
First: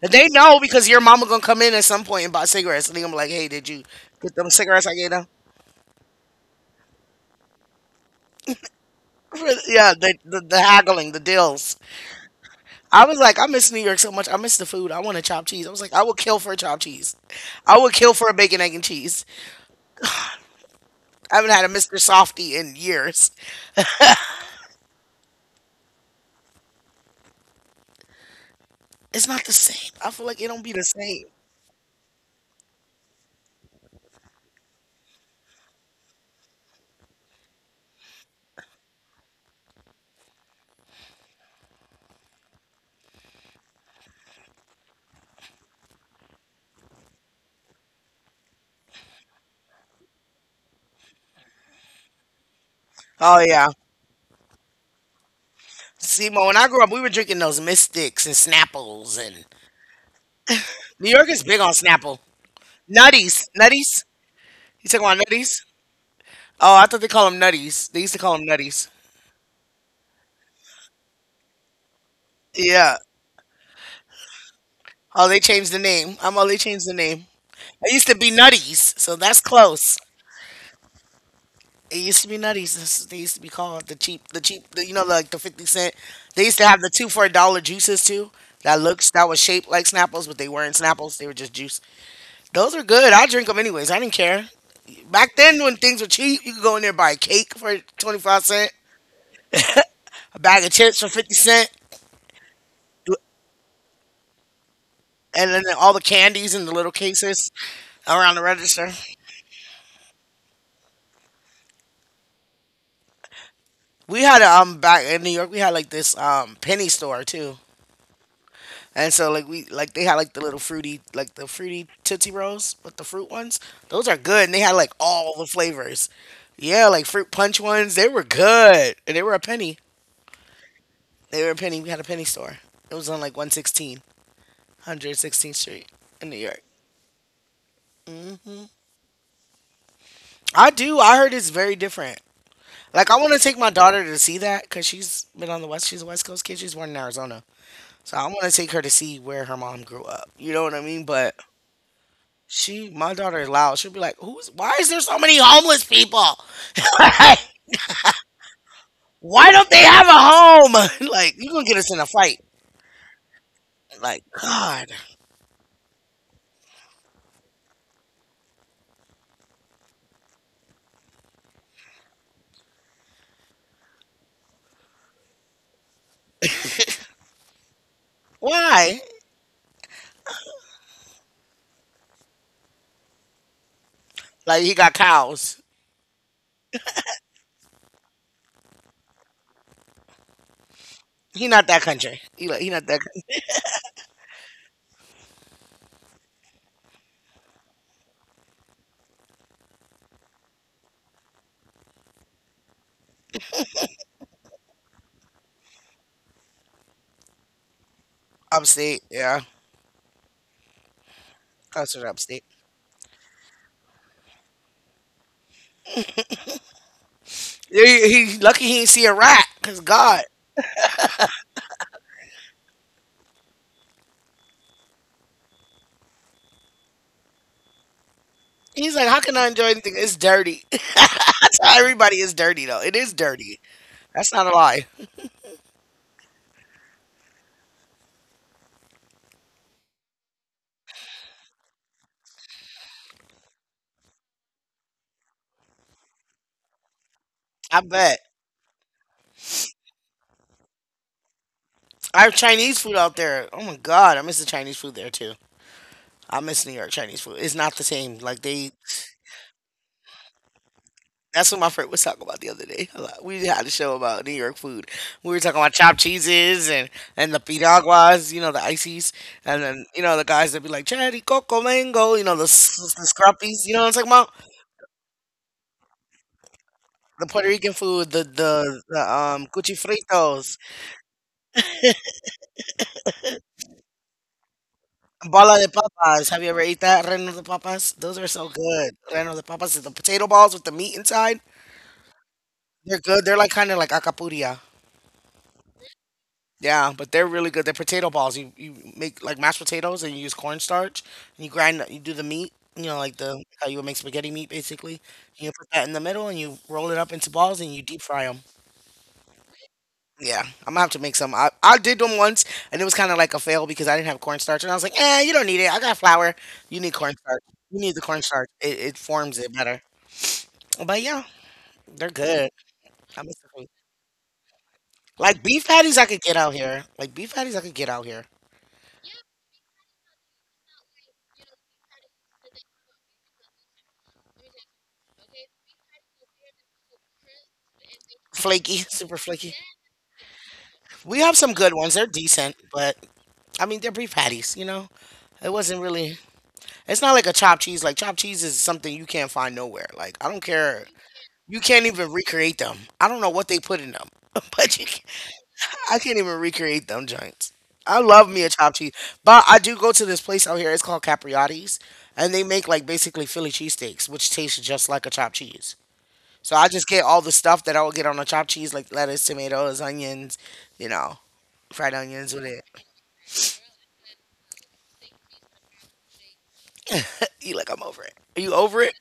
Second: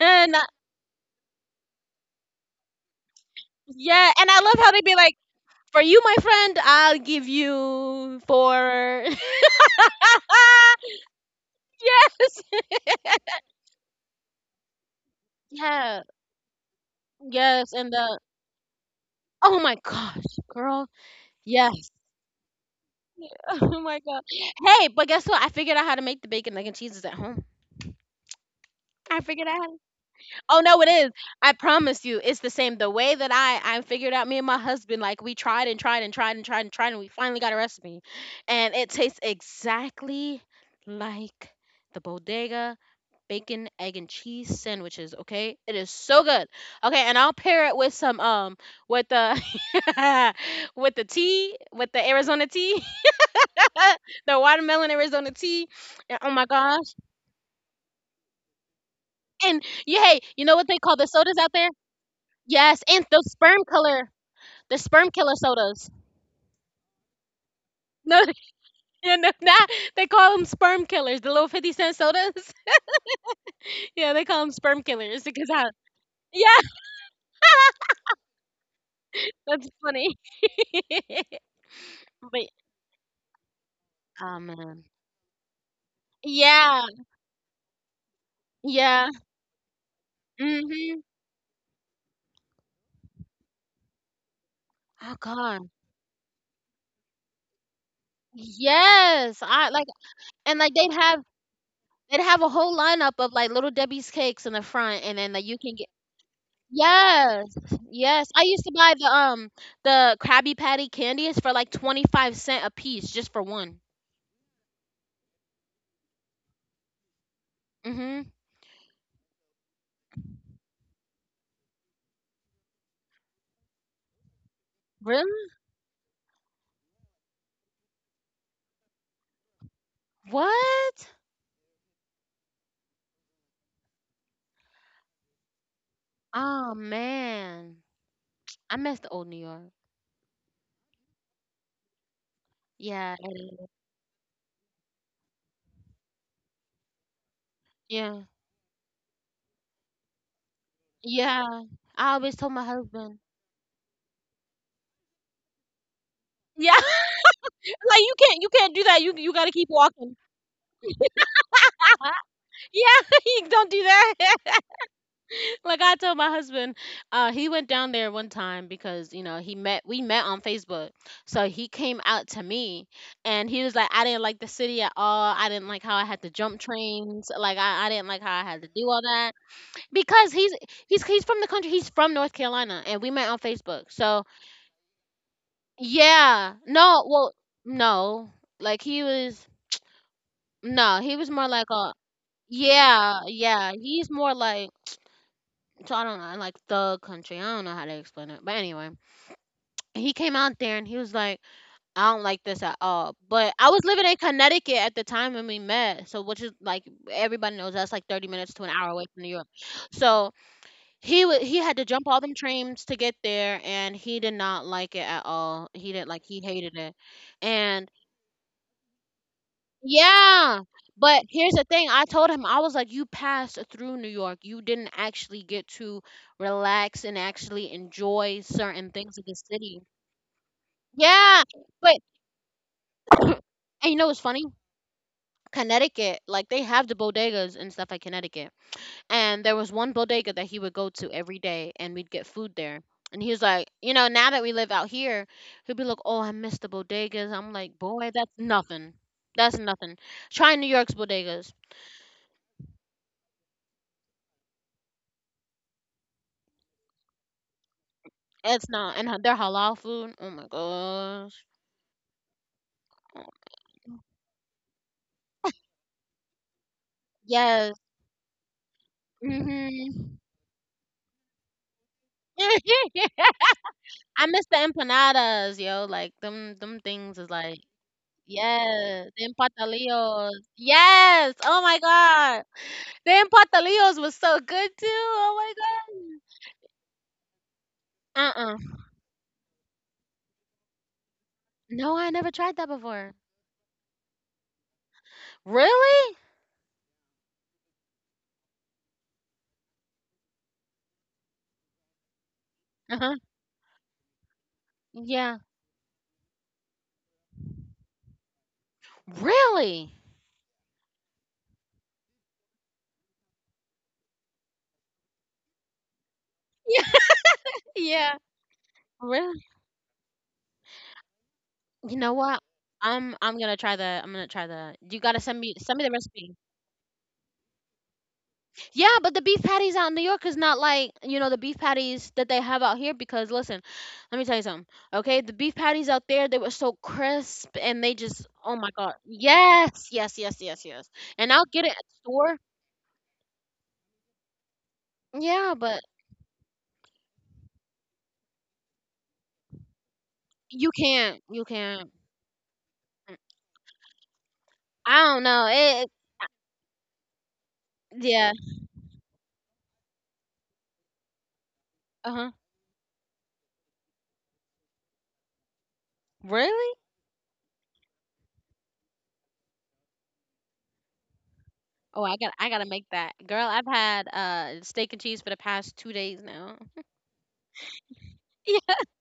S1: But they know because your mama gonna come in at some point and buy cigarettes, and they gonna be like, "Hey, did you
S2: yeah, and
S1: get
S2: I
S1: them
S2: love how they
S1: cigarettes
S2: be
S1: I gave
S2: like,
S1: them?"
S2: for you, my friend, I'll give you four.
S1: yeah, the haggling, the deals.
S2: Yes,
S1: I was like, I miss New York so much. I miss the food. I want a chopped cheese. I was like,
S2: yeah,
S1: I would kill for a chopped cheese.
S2: yes,
S1: I
S2: and
S1: would kill
S2: the,
S1: for a bacon, egg, and cheese.
S2: oh my gosh, girl,
S1: I haven't had a
S2: yes,
S1: Mr. Softy in years.
S2: oh my god. Hey, but guess what? I figured out how to make the bacon, egg, and cheeses at home. I
S1: It's not
S2: figured
S1: the
S2: out.
S1: same. I feel like it
S2: Oh
S1: don't be
S2: no,
S1: the
S2: it is.
S1: same.
S2: I promise you, it's the same. The way that I figured out, me and my husband, like we tried, and we finally got a recipe, and it tastes exactly like the bodega bacon, egg, and cheese sandwiches. Okay, it is so good. Okay, and I'll pair it with some with the with the tea, with the Arizona tea,
S1: Oh yeah.
S2: the watermelon Arizona tea. Oh
S1: See,
S2: my
S1: Mo, when I grew up,
S2: gosh!
S1: we were drinking those Mystics and Snapples, and
S2: And yeah, hey, you know what they call the
S1: New York
S2: sodas
S1: is
S2: out
S1: big
S2: there?
S1: on Snapple.
S2: Yes, and
S1: Nutties, nutties.
S2: the
S1: You talking
S2: sperm
S1: about
S2: killer
S1: nutties?
S2: sodas.
S1: Oh, I thought they call them nutties. They used to
S2: No,
S1: call them nutties.
S2: yeah, no, not, they call them sperm killers. The little 50 cent sodas.
S1: Yeah.
S2: Yeah, they call them sperm killers
S1: Oh, they
S2: because I.
S1: changed the name. I'm all they
S2: Yeah,
S1: changed the name. It used to be nutties, so that's
S2: that's
S1: close.
S2: funny.
S1: It used to be
S2: but
S1: nutties. They used to be called the cheap,
S2: um,
S1: the, you know, like the 50 cent. They used to have
S2: yeah,
S1: the two for a dollar juices too. That
S2: yeah.
S1: looks that was shaped like Snapples, but they weren't
S2: Mhm.
S1: Snapples. They were just juice. Those are good. I drink them anyways. I didn't care.
S2: Oh
S1: Back then,
S2: God.
S1: when things were cheap, you could go in there and buy a cake for 25 cent,
S2: Yes, I like,
S1: a
S2: and
S1: bag of
S2: like they'd
S1: chips for
S2: have,
S1: 50 cent,
S2: a whole lineup of like Little Debbie's cakes in the front, and then like
S1: and
S2: you
S1: then
S2: can,
S1: all the candies in the little
S2: yes,
S1: cases
S2: yes.
S1: around the
S2: I used to
S1: register.
S2: buy the Krabby Patty candies for like 25 cent a piece just for one.
S1: We had a back in New York. We had like this penny store too.
S2: Mhm.
S1: And so like we like they had like the little fruity like the fruity tootsie rolls with the fruit ones. Those are good, and they had like
S2: Really?
S1: all the flavors. Yeah, like fruit punch ones. They were good, and they were a penny.
S2: What?
S1: They were a penny. We had a penny store. It was on like 116, Street in New York.
S2: Oh man.
S1: Hmm.
S2: I miss the old New York.
S1: I do. I heard it's very different. Like I
S2: Yeah. It
S1: want to take
S2: is.
S1: my daughter to see that because she's been on the west. She's a West Coast kid. She's born in Arizona, so
S2: Yeah.
S1: I want to take her to see where her mom grew up. You know what I mean? But
S2: Yeah. I always told my
S1: she, my
S2: husband.
S1: daughter is loud. She'll be like, "Who's? Why is there so many homeless people?
S2: Yeah.
S1: like,
S2: Like you can't, you can't do that. You got to
S1: why
S2: keep
S1: don't they have a
S2: walking.
S1: home? like, you gonna get us in a fight?
S2: yeah, you don't do that.
S1: Like, God,
S2: Like I told my husband, he went down there one time because you know he met, we met on Facebook. So he came out to me, and he was like, "I didn't like the city at all. I didn't like how I had to jump trains. Like I didn't like how I had to do
S1: why?
S2: all that because he's from the country. He's from North Carolina, and we met on Facebook. So
S1: Like, he got cows.
S2: yeah, no, well, no, like he was no, he was
S1: He
S2: more
S1: not
S2: like
S1: that
S2: a
S1: country. He like, he not that
S2: yeah,
S1: coun-
S2: yeah. He's more like so I don't know, I like thug country. I don't know how to explain it. But anyway, he came out there and he was like, I don't like this at all. But I was living in Connecticut at the time when we met. So which is like everybody knows that's like 30 minutes to an hour
S1: upstate.
S2: away from New
S1: Yeah,
S2: York. So he had to
S1: considered
S2: jump all them
S1: upstate.
S2: trains to get there and he did not like it at all. He didn't like he hated it. And
S1: He lucky he ain't see a rat. Cause God,
S2: yeah. But here's the thing. I told him, I was like, you passed through New York. You didn't actually get to relax and actually enjoy certain
S1: he's like,
S2: things
S1: how
S2: of the
S1: can I enjoy
S2: city.
S1: anything? It's dirty.
S2: Yeah.
S1: That's how
S2: But,
S1: everybody is dirty though. It is dirty.
S2: and you know what's
S1: That's
S2: funny?
S1: not a lie.
S2: Connecticut, like they have the bodegas and stuff at Connecticut. And there was one bodega that he would go to every day and we'd get food there. And he was like, you know, now that we live out here, he'd be like, oh, I miss the bodegas. I'm like,
S1: I
S2: boy,
S1: bet.
S2: that's nothing. That's nothing. Try New York's bodegas.
S1: I have Chinese food out there. Oh my God, I miss the Chinese food there too. I miss New York Chinese food. It's not the same. Like
S2: It's
S1: they,
S2: not, and ha- their halal food. Oh my gosh.
S1: that's what my friend was talking about the other day. A
S2: Oh,
S1: lot- We had a show about New York food. We were talking about chopped cheeses and the
S2: yes.
S1: piraguas, you know, the ices, and then you know
S2: Mhm.
S1: the guys that be like cherry coco mango, you know the s- the scrappies. You know what I'm talking
S2: I
S1: about?
S2: miss the empanadas, yo. Like them things
S1: The
S2: is
S1: Puerto
S2: like,
S1: Rican food, the
S2: yes, the empatalios.
S1: cuchifritos,
S2: Yes. Oh my god, the empatalios was so good too. Oh my
S1: bala de
S2: god.
S1: papas. Have you ever ate that reno de papas? Those are so
S2: Uh,
S1: good. Reno de papas is the potato balls with the meat inside.
S2: no, I never tried that
S1: They're
S2: before.
S1: good. They're like kind of like acapuria.
S2: Really?
S1: Yeah, but they're really good. They're potato balls. You make like mashed potatoes and you use cornstarch and you grind you do the meat, you
S2: Uh
S1: know,
S2: huh.
S1: like the like how you would make spaghetti meat basically.
S2: Yeah.
S1: You put that in the middle and you roll it up into balls and you deep fry them.
S2: Really?
S1: Yeah, I'm gonna have to make some. I did them once and it was kind of like a fail because I didn't have cornstarch and I was like, eh, you don't need it. I got flour.
S2: Yeah.
S1: You need cornstarch. You need the
S2: Yeah.
S1: cornstarch. It
S2: Really?
S1: forms it better. But yeah,
S2: You
S1: they're
S2: know what?
S1: good. I miss the food.
S2: I'm gonna try the. You gotta
S1: Like beef
S2: send me the
S1: patties, I could
S2: recipe.
S1: get out here. Like beef patties, I could get out here.
S2: Yeah, but the beef patties out in New York is not like, you know, the beef patties that they have out here because listen, let me tell you something. Okay, the beef patties out there, they were so crisp and they just oh my
S1: Flaky,
S2: god.
S1: super flaky.
S2: Yes, yes, yes, yes, yes.
S1: We
S2: And
S1: have
S2: I'll
S1: some
S2: get it
S1: good
S2: at the
S1: ones. They're
S2: store.
S1: decent, but I mean they're beef patties. You know, it
S2: Yeah,
S1: wasn't
S2: but
S1: really. It's not like a chopped cheese. Like chopped cheese is something you can't find nowhere. Like I don't
S2: you
S1: care.
S2: can't. You
S1: You can't
S2: can't.
S1: even recreate them. I
S2: Mm,
S1: don't know what they put in them, but you
S2: I
S1: can,
S2: don't know. It
S1: I can't even recreate them joints. I love
S2: yeah.
S1: me a chopped cheese, but I do go to this place out here. It's called Capriotti's,
S2: Uh-huh.
S1: and they make like basically Philly cheesesteaks, which tastes just like a chopped cheese. So I
S2: Really?
S1: just get all the stuff that I would get on a chopped cheese, like lettuce, tomatoes, onions, you know, fried
S2: Oh,
S1: onions with
S2: I
S1: it.
S2: gotta make that. Girl, I've had steak and cheese for the past 2 days now.
S1: You like I'm over it. Are you over it?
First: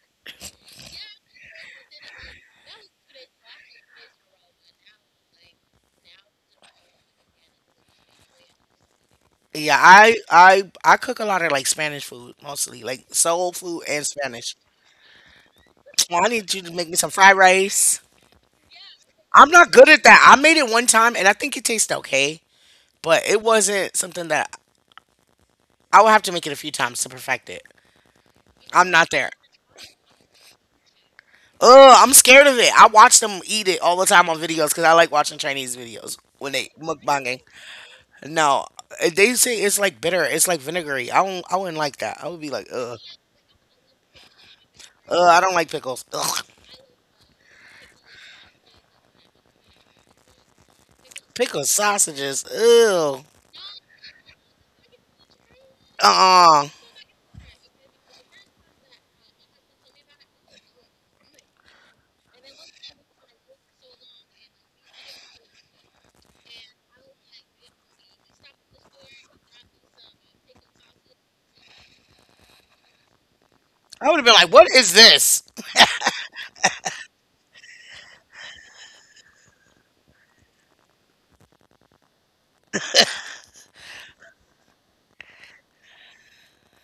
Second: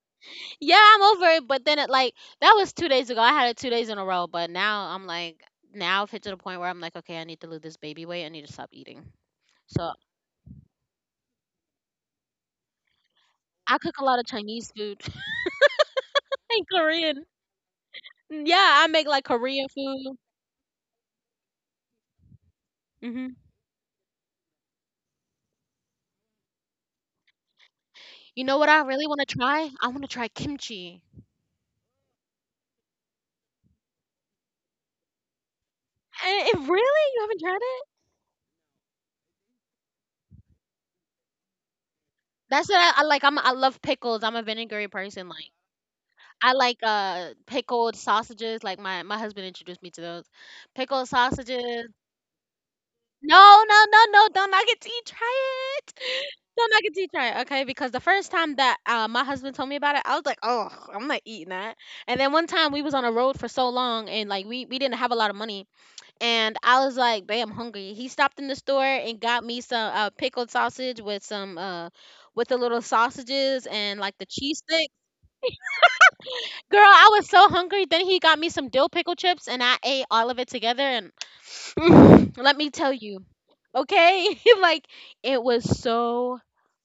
S2: Yeah, I'm over it. But then it like that was 2 days ago. I had it 2 days in a row. But now I'm like now I've hit to the point where I'm like, okay, I need to lose this baby weight. I need to stop eating.
S1: Yeah,
S2: So
S1: I cook a lot of like Spanish food mostly, like soul
S2: I
S1: food
S2: cook a
S1: and
S2: lot of
S1: Spanish.
S2: Chinese food
S1: Well, I need you
S2: and
S1: to make me some
S2: Korean.
S1: fried rice.
S2: Mm, yeah, I make like
S1: I'm
S2: Korean
S1: not good at
S2: food.
S1: that. I made it one time and I think it tasted okay, but
S2: Hmm.
S1: it wasn't something that I would have to make it a few times to perfect it.
S2: You know what I
S1: I'm
S2: really
S1: not
S2: want to
S1: there.
S2: try? I want to try kimchi.
S1: Ugh, I'm scared of it. I watch them eat it all the time on videos because I like watching Chinese videos
S2: And
S1: when
S2: it
S1: they
S2: really? You haven't
S1: mukbanging.
S2: tried it?
S1: No, eh, they say it's like bitter. It's like vinegary. I don't. I wouldn't like that. I would be like,
S2: That's what
S1: ugh,
S2: I like. I'm I love pickles. I'm a vinegary
S1: ugh.
S2: person.
S1: I
S2: Like
S1: don't like pickles. Ugh.
S2: I like pickled sausages. Like my husband introduced me to those pickled
S1: Pickled
S2: sausages.
S1: sausages. Ew.
S2: No, no, no, no. Don't knock it till you try it.
S1: Uh-uh.
S2: Don't knock it till you try it. Okay, because the first time that my husband told me about it, I was like, oh, I'm not eating that. And then one time we was on a road for so long and like we didn't have a lot of money. And I was like, babe, I'm hungry. He stopped in the store and got me some pickled sausage with some with the little sausages and
S1: I would
S2: like the
S1: have been like,
S2: cheese
S1: what
S2: stick.
S1: is this?
S2: Girl, I was so hungry. Then he got me some dill pickle chips and I ate all of it together and let me tell you. Okay? like it was so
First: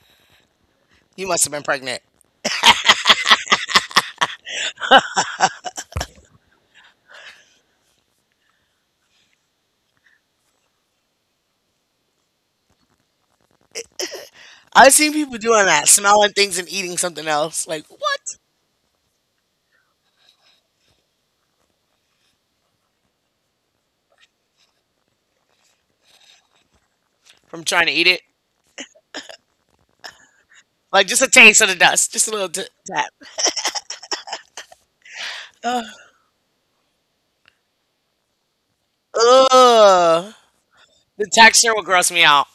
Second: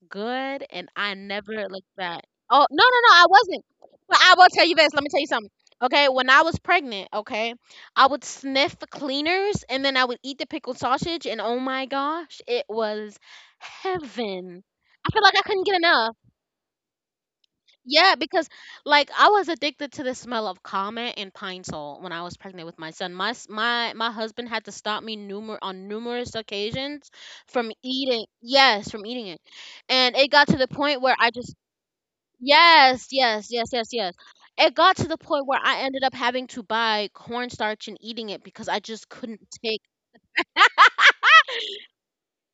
S2: good and I
S1: You must have been
S2: never looked
S1: pregnant.
S2: back. Oh, no, no, no, I wasn't. But I will tell you this. Let me tell you something. Okay, when I was pregnant, okay, I would sniff cleaners and then I would eat the pickled sausage and oh my gosh, it was heaven.
S1: I've
S2: I
S1: seen
S2: feel like
S1: people
S2: I
S1: doing
S2: couldn't get
S1: that,
S2: enough.
S1: smelling things and eating something else. Like,
S2: Yeah,
S1: what?
S2: because like I was addicted to the smell of Comet and Pine Sol when I was pregnant with my son. My husband had to stop me numerous occasions
S1: From
S2: from
S1: trying to eat it.
S2: eating. Yes, from eating it, and it got to the point
S1: Like,
S2: where
S1: just a
S2: I just
S1: taste of the dust. Just a little
S2: yes,
S1: tap.
S2: yes, yes, yes, yes. It got to the point where I ended up having to buy cornstarch and eating it because I just couldn't take
S1: Ugh. The texture will gross me out.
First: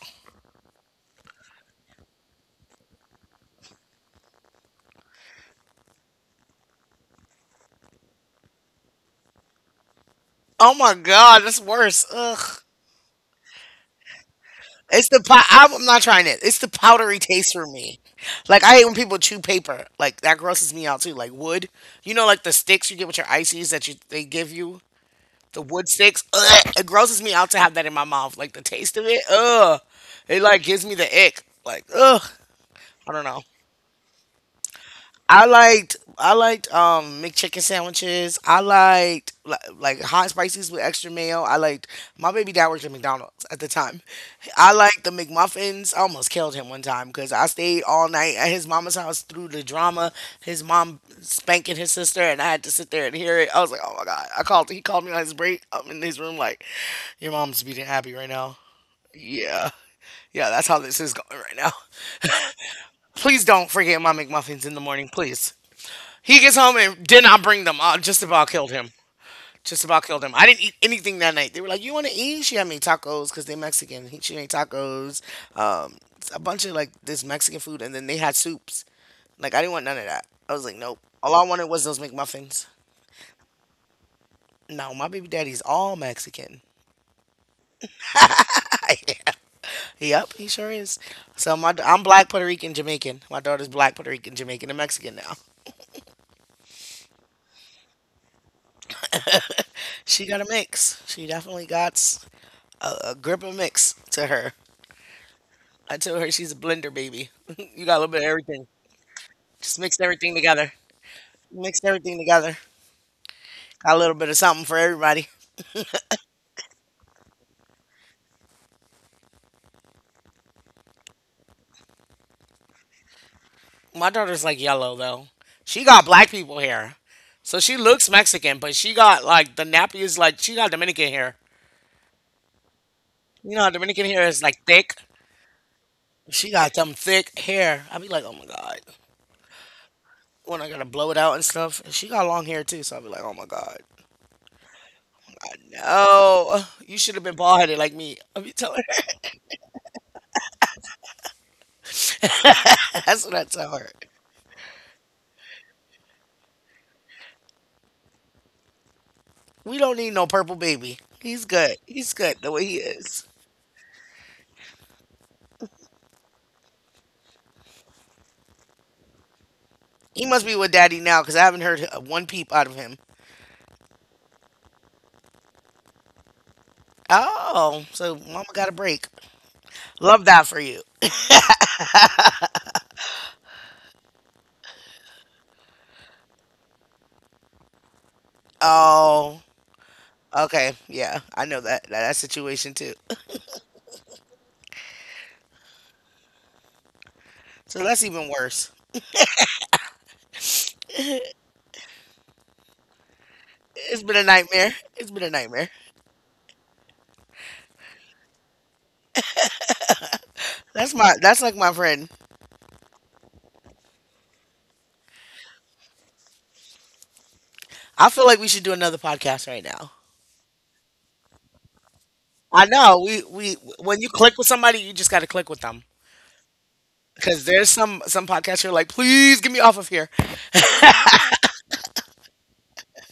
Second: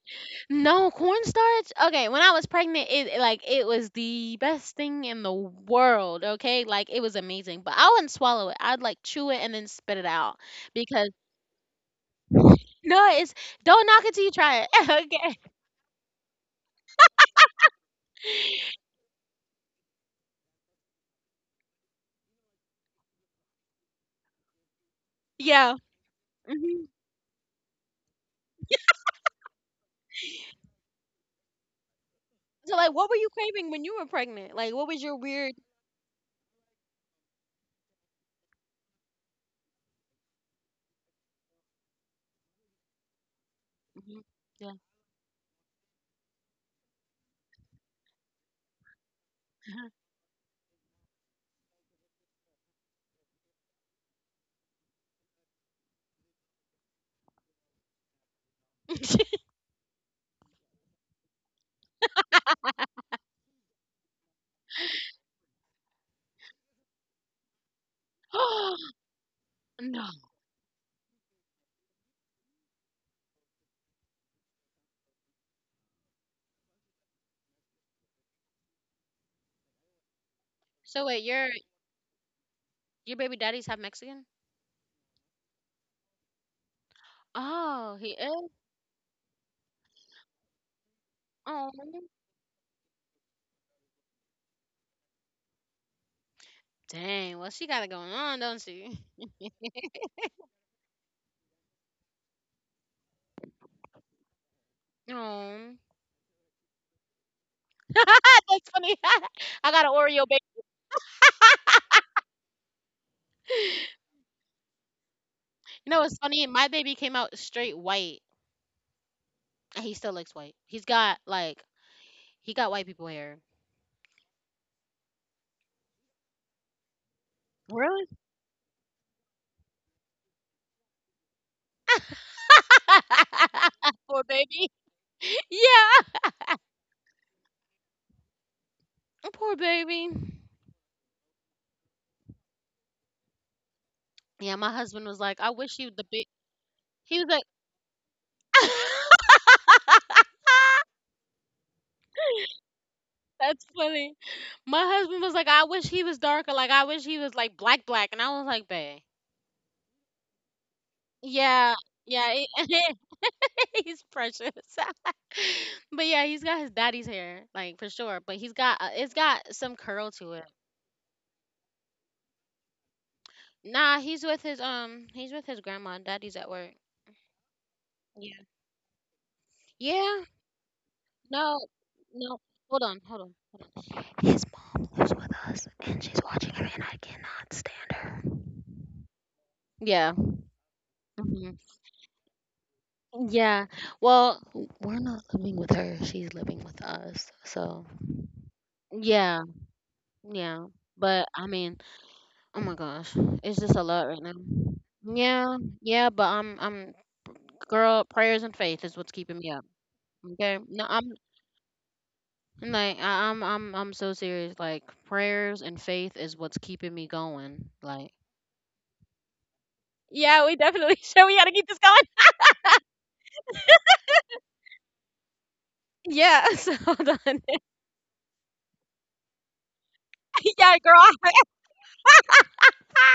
S2: no, cornstarch? Okay, when I was pregnant, it like it was the best thing in the world, okay? Like it was amazing. But I wouldn't swallow it. I'd like chew it and then spit it out
S1: Oh my
S2: because
S1: God, that's worse. Ugh.
S2: no, it's don't knock it till you try it.
S1: It's the
S2: okay.
S1: pot. I'm not trying it. It's the powdery taste for me. Like I hate when people chew paper. Like that grosses me out too. Like wood. You know, like the sticks you get with your ices that you they give you. The
S2: Yeah.
S1: wood sticks. Ugh, it
S2: Hmm.
S1: grosses me out to have that in my mouth. Like the taste of it. Ugh. It like gives me the ick. Like ugh.
S2: So, like, what
S1: I
S2: were
S1: don't
S2: you
S1: know.
S2: craving when you were pregnant? Like, what was your
S1: I
S2: weird?
S1: liked I liked um McChicken sandwiches. I liked like hot and spices with extra mayo. I liked my baby dad worked at McDonald's at the time.
S2: Hmm.
S1: I
S2: Yeah.
S1: liked the McMuffins. I almost killed him one time because I stayed all night at his mama's house through the drama. His mom spanking his sister, and I had to sit there and hear it. I was like, oh my God! I called. He called me on his break. I'm in his room like, your mom's beating happy right now. Yeah, yeah. That's how this is going right now. Please don't forget my McMuffins in the morning, please. He gets home and did not bring them. Just about killed him. Just about
S2: no.
S1: killed him. I didn't eat anything that night. They were like, "You want to eat?" She had me tacos because they Mexican. She made tacos, um, a bunch of like this Mexican food, and then they had soups. Like I didn't want none of that. I was like, nope.
S2: So wait,
S1: All I wanted was those McMuffins.
S2: your baby daddy's half Mexican?
S1: No, my baby daddy's all Mexican.
S2: Oh, he is?
S1: Yeah. Yep, he sure is. So
S2: Oh.
S1: I'm black Puerto Rican Jamaican. My daughter's black Puerto Rican Jamaican and Mexican now.
S2: Dang, well she got it going on, don't she?
S1: She got a mix. She definitely got a grip of mix to her.
S2: Oh.
S1: I told her she's a blender baby. You got a little bit of everything.
S2: That's funny. I
S1: Just
S2: got an
S1: mix
S2: Oreo
S1: everything
S2: baby.
S1: together. Mix everything together. Got a little bit of something for everybody.
S2: You know what's funny? My baby came out straight white, and he still looks white. He's got like he got white people hair.
S1: My daughter's like yellow though. She got black people hair. So she
S2: Really?
S1: looks Mexican, but she got like the nappy is like she got Dominican hair. You know how Dominican
S2: Poor
S1: hair is like
S2: baby.
S1: thick?
S2: Yeah.
S1: She got some thick hair. I'd be like, oh my God.
S2: Poor baby.
S1: When I gotta blow it out and stuff. And she got long hair too, so I'd be like, oh my God.
S2: Yeah, my husband was like, I wish you the big.
S1: No. You should
S2: He
S1: have
S2: was
S1: been
S2: like,
S1: bald headed like me. I would be telling her. That's what I
S2: that's
S1: tell her.
S2: funny. My husband was like, I wish he was darker. Like, I wish he was like black, black. And I was like, babe.
S1: We don't need no purple baby. He's
S2: Yeah.
S1: good. He's
S2: Yeah.
S1: good the way he
S2: It,
S1: is.
S2: he's precious. but yeah, he's got his daddy's hair, like for sure. But he's got it's got some curl
S1: He
S2: to it.
S1: must be with daddy now because I haven't heard one peep out of him.
S2: Nah, he's with his grandma. Daddy's at work.
S1: Oh, so
S2: Yeah.
S1: mama got a break.
S2: Yeah.
S1: Love that for you.
S2: No. No. Hold on. Hold on. Hold on. His mom lives with us, and she's watching him, and I cannot stand her.
S1: Oh,
S2: Yeah.
S1: okay. Yeah, I
S2: Hmm.
S1: know that, that situation too.
S2: Yeah. Well, we're not living with her. She's living with us.
S1: So
S2: So
S1: that's even worse.
S2: yeah, yeah. But I mean, oh my gosh, it's just a
S1: It's
S2: lot
S1: been
S2: right
S1: a
S2: now.
S1: nightmare. It's been a
S2: Yeah,
S1: nightmare.
S2: yeah, but girl, prayers and faith is what's keeping me up. Okay, no,
S1: That's
S2: I'm
S1: my that's like my friend.
S2: like, I'm so serious. Like, prayers and faith is what's keeping me going. Like,
S1: I feel like we should do another podcast right now.
S2: yeah, we definitely should. We got to keep this going.
S1: I know we, when you click with somebody, you just got to click with them
S2: Yeah. So hold on.
S1: because there's some podcasts you're like, please get me off of here.
S2: Yeah, girl. I,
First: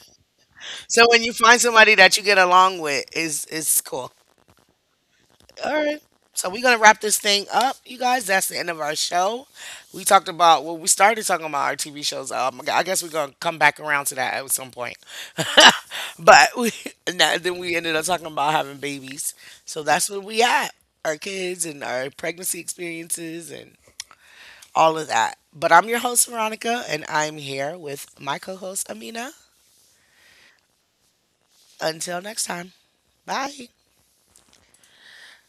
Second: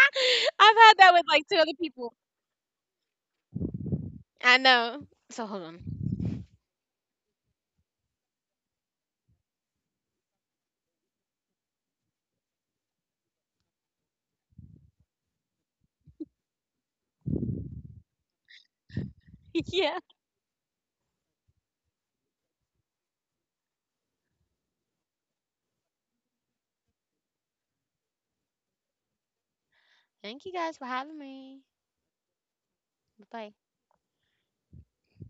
S2: I've had
S1: So
S2: that
S1: when
S2: with
S1: you
S2: like two
S1: find
S2: other
S1: somebody
S2: people.
S1: that you get along with, is cool.
S2: I know. So hold
S1: All
S2: on.
S1: right. So we're gonna wrap this thing up, you guys. That's the end of our show. We talked about, well, we started talking about our TV shows. I guess we're gonna come back around to that at some point. but we and then we ended up talking about having babies. So
S2: Yeah.
S1: that's where we at. Our kids and our pregnancy experiences and all of that. But I'm your host Veronica, and I'm here with my co-host Amina.
S2: Thank you guys for having me.
S1: Until next time,
S2: Bye.
S1: bye.